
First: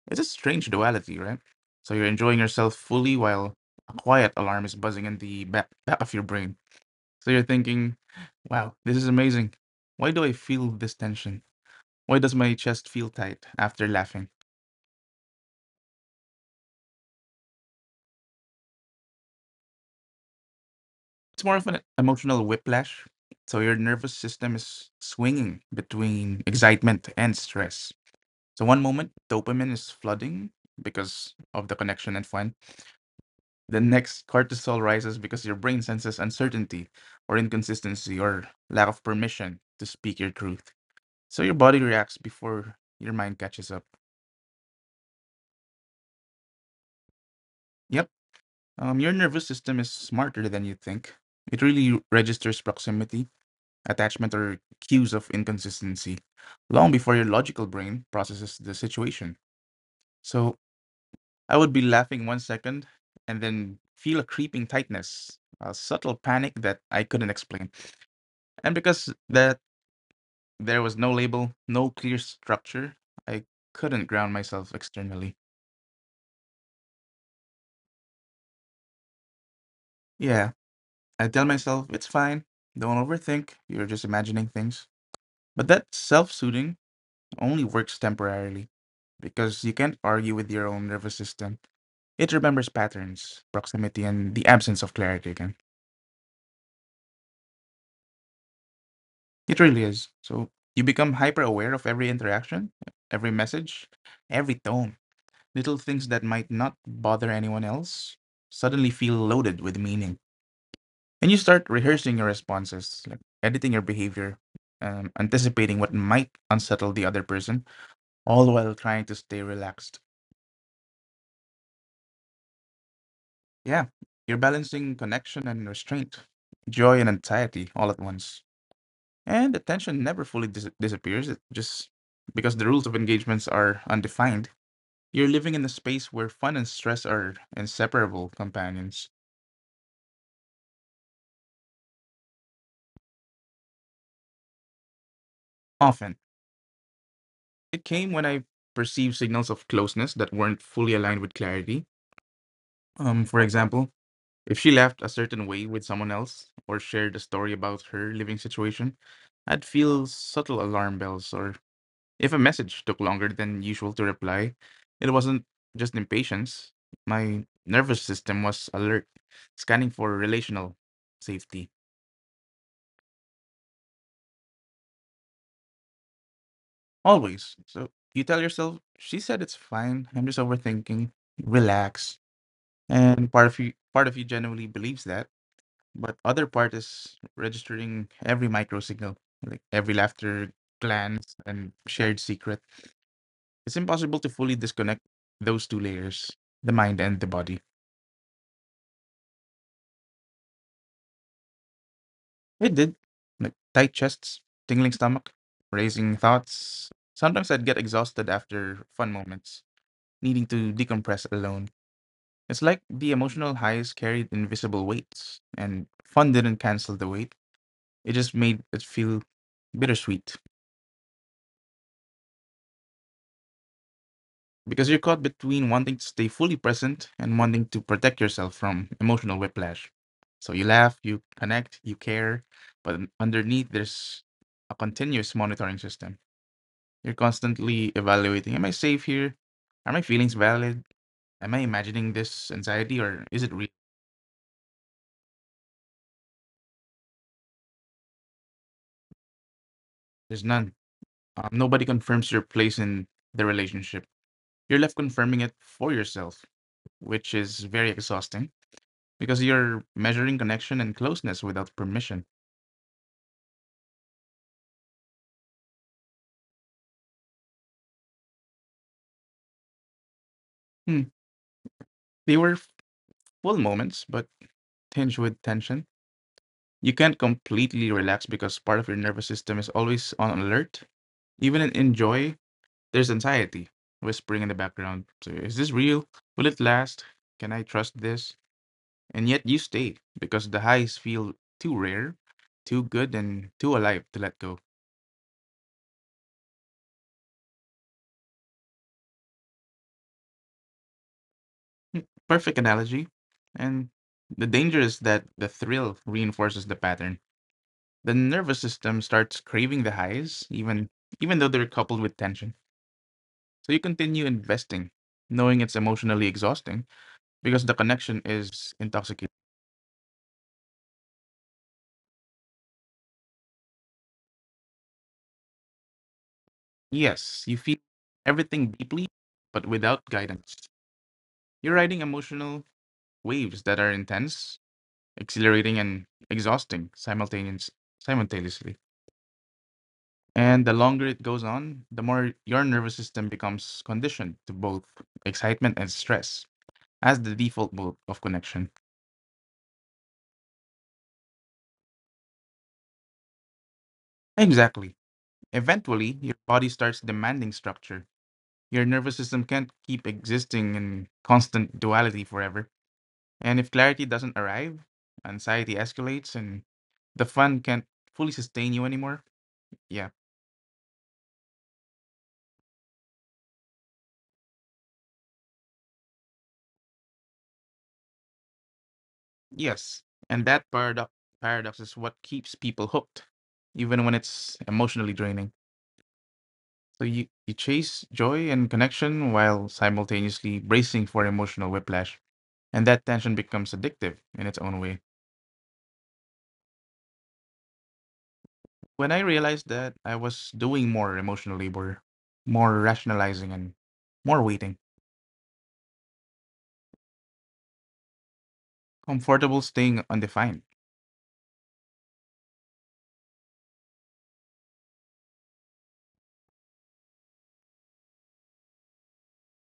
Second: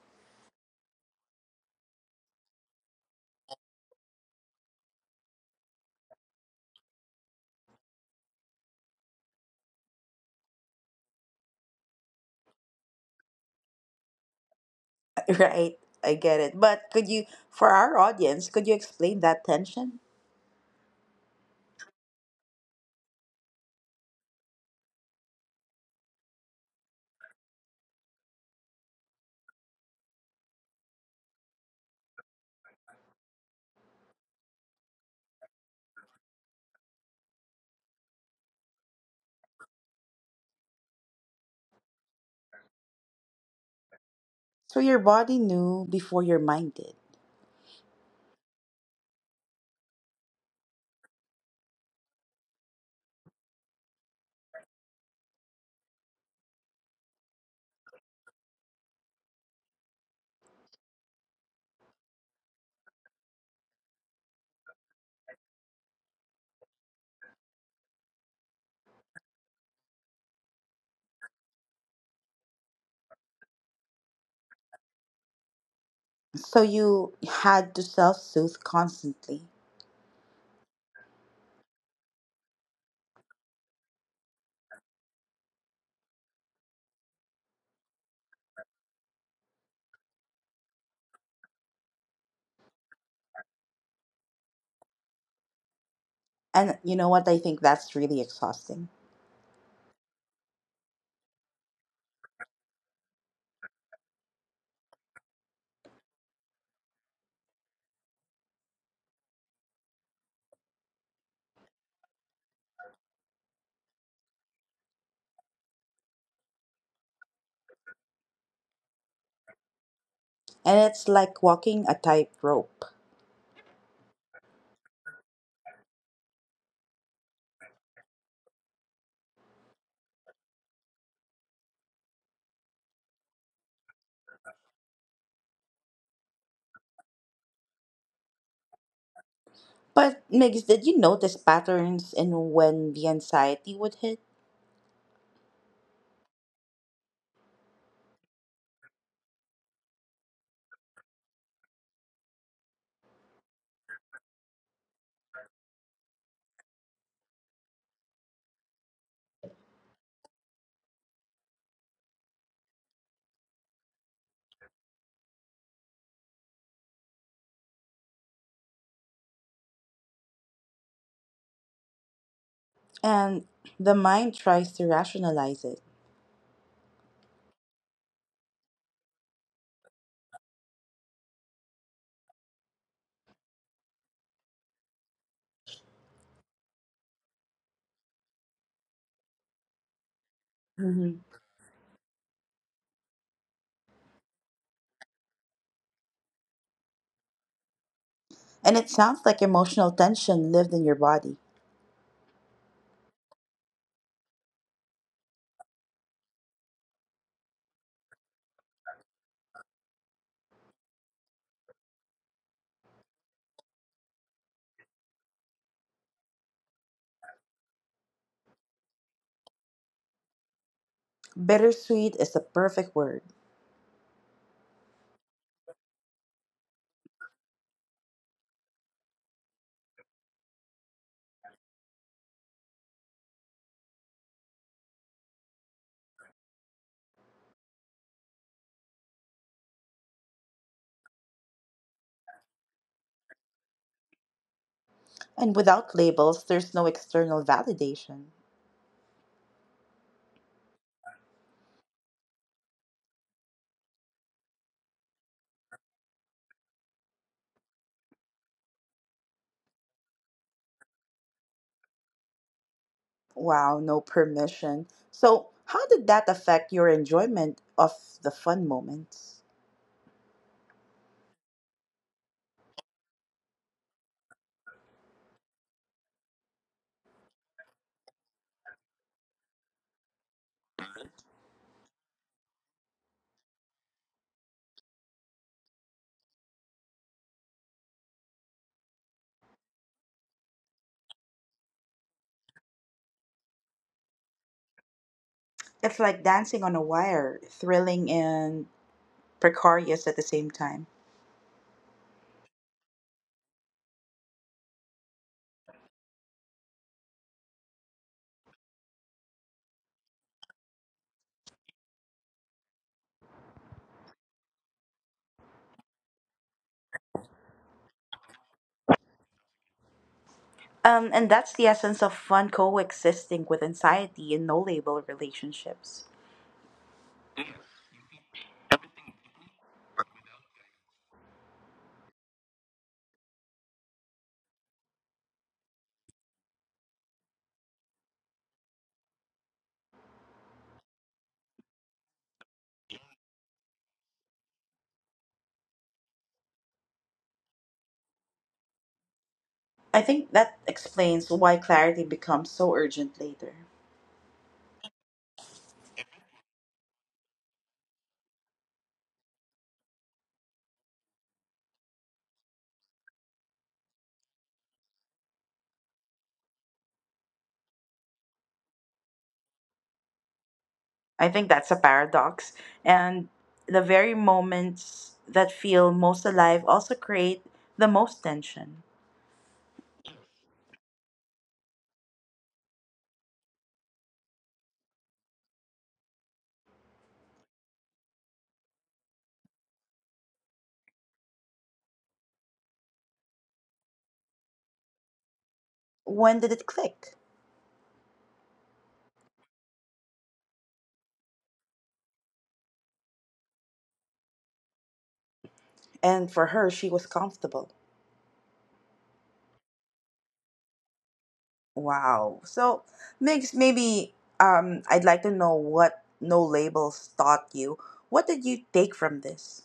B: It's a strange duality, right? So you're enjoying yourself fully while a quiet alarm is buzzing in the back, back of your brain. So you're thinking, wow, this is amazing. Why do I feel this tension? Why does my chest feel tight after laughing?
A: Right? I get it. But could you, for our audience, could you explain that tension?
B: It's more of an emotional whiplash. So your nervous system is swinging between excitement and stress. So one moment dopamine is flooding because of the connection and fun. The next cortisol rises because your brain senses uncertainty or inconsistency or lack of permission to speak your truth. So your body reacts before your mind catches up.
A: So your body knew before your mind did.
B: Yep. Um, your nervous system is smarter than you think. It really registers proximity, attachment, or cues of inconsistency long before your logical brain processes the situation. So I would be laughing one second and then feel a creeping tightness, a subtle panic that I couldn't explain. And because that there was no label, no clear structure, I couldn't ground myself externally.
A: So you had to self soothe constantly.
B: Yeah, I tell myself it's fine. Don't overthink. You're just imagining things. But that self-soothing only works temporarily because you can't argue with your own nervous system. It remembers patterns, proximity, and the absence of clarity again.
A: And you know what? I think that's really exhausting.
B: It really is. So you become hyper aware of every interaction, every message, every tone. Little things that might not bother anyone else suddenly feel loaded with meaning. And you start rehearsing your responses, like editing your behavior, um, anticipating what might unsettle the other person, all while trying to stay relaxed.
A: And it's like walking a tightrope.
B: Yeah, you're balancing connection and restraint, joy and anxiety all at once. And the tension never fully dis- disappears. It just, because the rules of engagements are undefined, you're living in a space where fun and stress are inseparable companions.
A: But Migs, did you notice patterns in when the anxiety would hit?
B: Often, it came when I perceived signals of closeness that weren't fully aligned with clarity. Um, for example, if she laughed a certain way with someone else or shared a story about her living situation, I'd feel subtle alarm bells. Or if a message took longer than usual to reply, it wasn't just impatience. My nervous system was alert, scanning for relational safety.
A: And the mind tries to rationalize it.
B: Always. So you tell yourself, she said it's fine. I'm just overthinking. Relax. And part of you part of you genuinely believes that. But other part is registering every micro signal, like every laughter,
A: Mhm.
B: glance, and shared secret. It's impossible to fully disconnect those two layers, the mind and the body.
A: And it sounds like emotional tension lived in your body.
B: It did. Like tight chests, tingling stomach, racing thoughts. Sometimes I'd get exhausted after fun moments, needing to decompress alone. It's like the emotional highs carried invisible weights, and fun didn't cancel the weight. It just made it feel bittersweet.
A: Bittersweet is the perfect word.
B: Because you're caught between wanting to stay fully present and wanting to protect yourself from emotional whiplash. So you laugh, you connect, you care, but underneath there's a continuous monitoring system. You're constantly evaluating, am I safe here? Are my feelings valid? Am I imagining this anxiety or is it real?
A: And without labels, there's no external validation.
B: There's none. Um, nobody confirms your place in the relationship. You're left confirming it for yourself, which is very exhausting because you're measuring connection and closeness without permission.
A: Wow, no permission. So, how did that affect your enjoyment of the fun moments?
B: Hmm. They were full moments, but tinged with tension. You can't completely relax because part of your nervous system is always on alert. Even in in joy, there's anxiety whispering in the background. So, is this real? Will it last? Can I trust this? And yet you stay because the highs feel too rare, too good, and too alive to let go.
A: It's like dancing on a wire, thrilling and precarious at the same time.
B: Hmm, perfect analogy. And the danger is that the thrill reinforces the pattern. The nervous system starts craving the highs, even even though they're coupled with tension. So you continue investing, knowing it's emotionally exhausting because the connection is intoxicating.
A: Um, and that's the essence of fun coexisting with anxiety in no label relationships.
B: Yes, you feel everything deeply, but without guidance. You're riding emotional waves that are intense, exhilarating, and exhausting simultaneous, simultaneously. And the longer it goes on, the more your nervous system becomes conditioned to both excitement and stress as the default mode of connection.
A: I think that explains why clarity becomes so urgent later.
B: Exactly. Eventually, your body starts demanding structure. Your nervous system can't keep existing in constant duality forever. And if clarity doesn't arrive, anxiety escalates and the fun can't fully sustain you anymore. Yeah.
A: I think that's a paradox. And the very moments that feel most alive also create the most tension.
B: Yes. And that paradox paradox is what keeps people hooked, even when it's emotionally draining. So you, you chase joy and connection while simultaneously bracing for emotional whiplash. And that tension becomes addictive in its own way.
A: When did it click?
B: When I realized that I was doing more emotional labor, more rationalizing and more waiting,
A: And for her, she was comfortable.
B: comfortable staying undefined.
A: Wow. So, Migs, maybe um, I'd like to know what no labels taught you. What did you take from this?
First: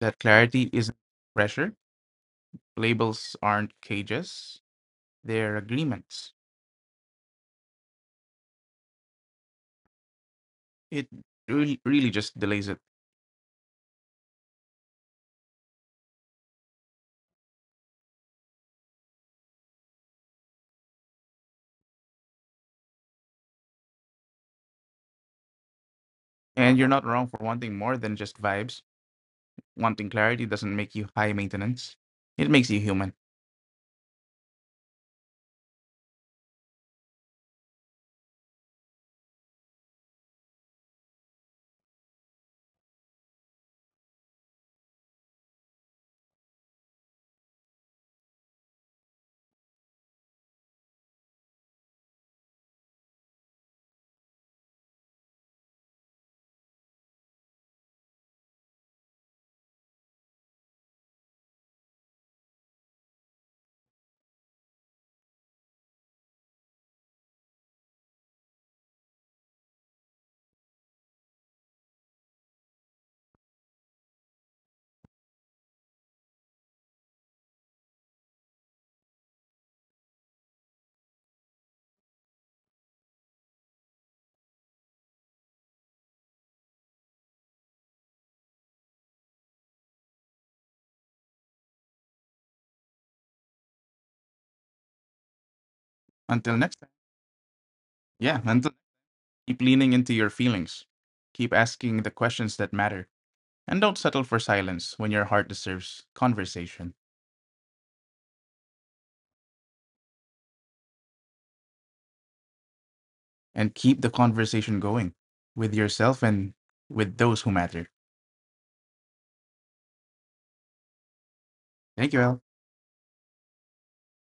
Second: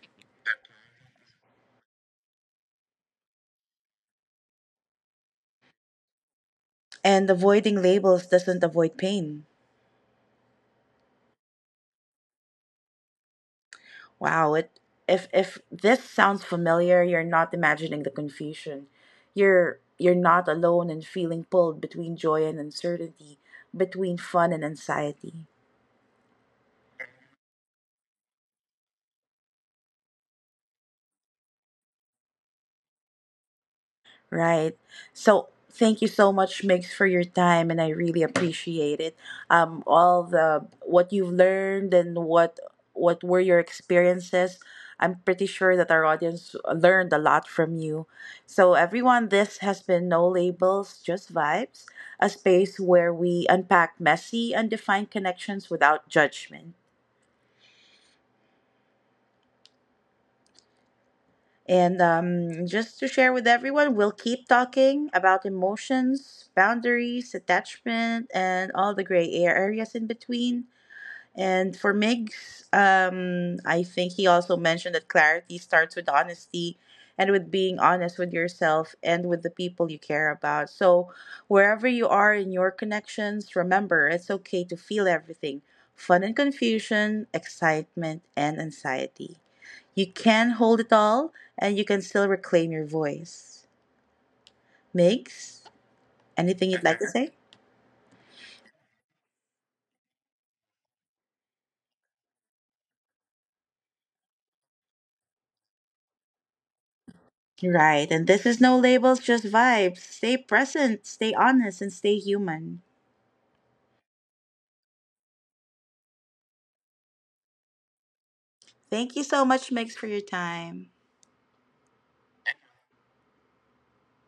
B: That clarity isn't pressure. Labels aren't cages, they're agreements.
A: And avoiding labels doesn't avoid pain.
B: It really, really just delays it.
A: Wow. It if if this sounds familiar, you're not imagining the confusion. You're you're not alone in feeling pulled between joy and uncertainty, between fun and anxiety.
B: And you're not wrong for wanting more than just vibes. Wanting clarity doesn't make you high maintenance, it makes you human.
A: Right. So thank you so much, Mix, for your time, and I really appreciate it. Um, all the what you've learned and what what were your experiences. I'm pretty sure that our audience learned a lot from you. So everyone, this has been No Labels, Just Vibes, a space where we unpack messy, undefined connections without judgment. And um, just to share with everyone, we'll keep talking about emotions, boundaries, attachment, and all the gray areas in between. And for Miggs, um, I think he also mentioned that clarity starts with honesty and with being honest with yourself and with the people you care about. So, wherever you are in your connections, remember it's okay to feel everything, fun and confusion, excitement and anxiety. You can hold it all and you can still reclaim your voice. Miggs,
B: Until
A: anything
B: next
A: you'd
B: time.
A: like to say?
B: Yeah, until, keep leaning into your feelings. Keep asking the questions that matter. And don't settle for silence when your heart deserves conversation.
A: Right. And this is no labels, just vibes. Stay present, stay honest, and stay human.
B: And keep the conversation going with yourself and with those who matter.
A: Thank you so much, Mix, for your time.
B: Thank you, Al.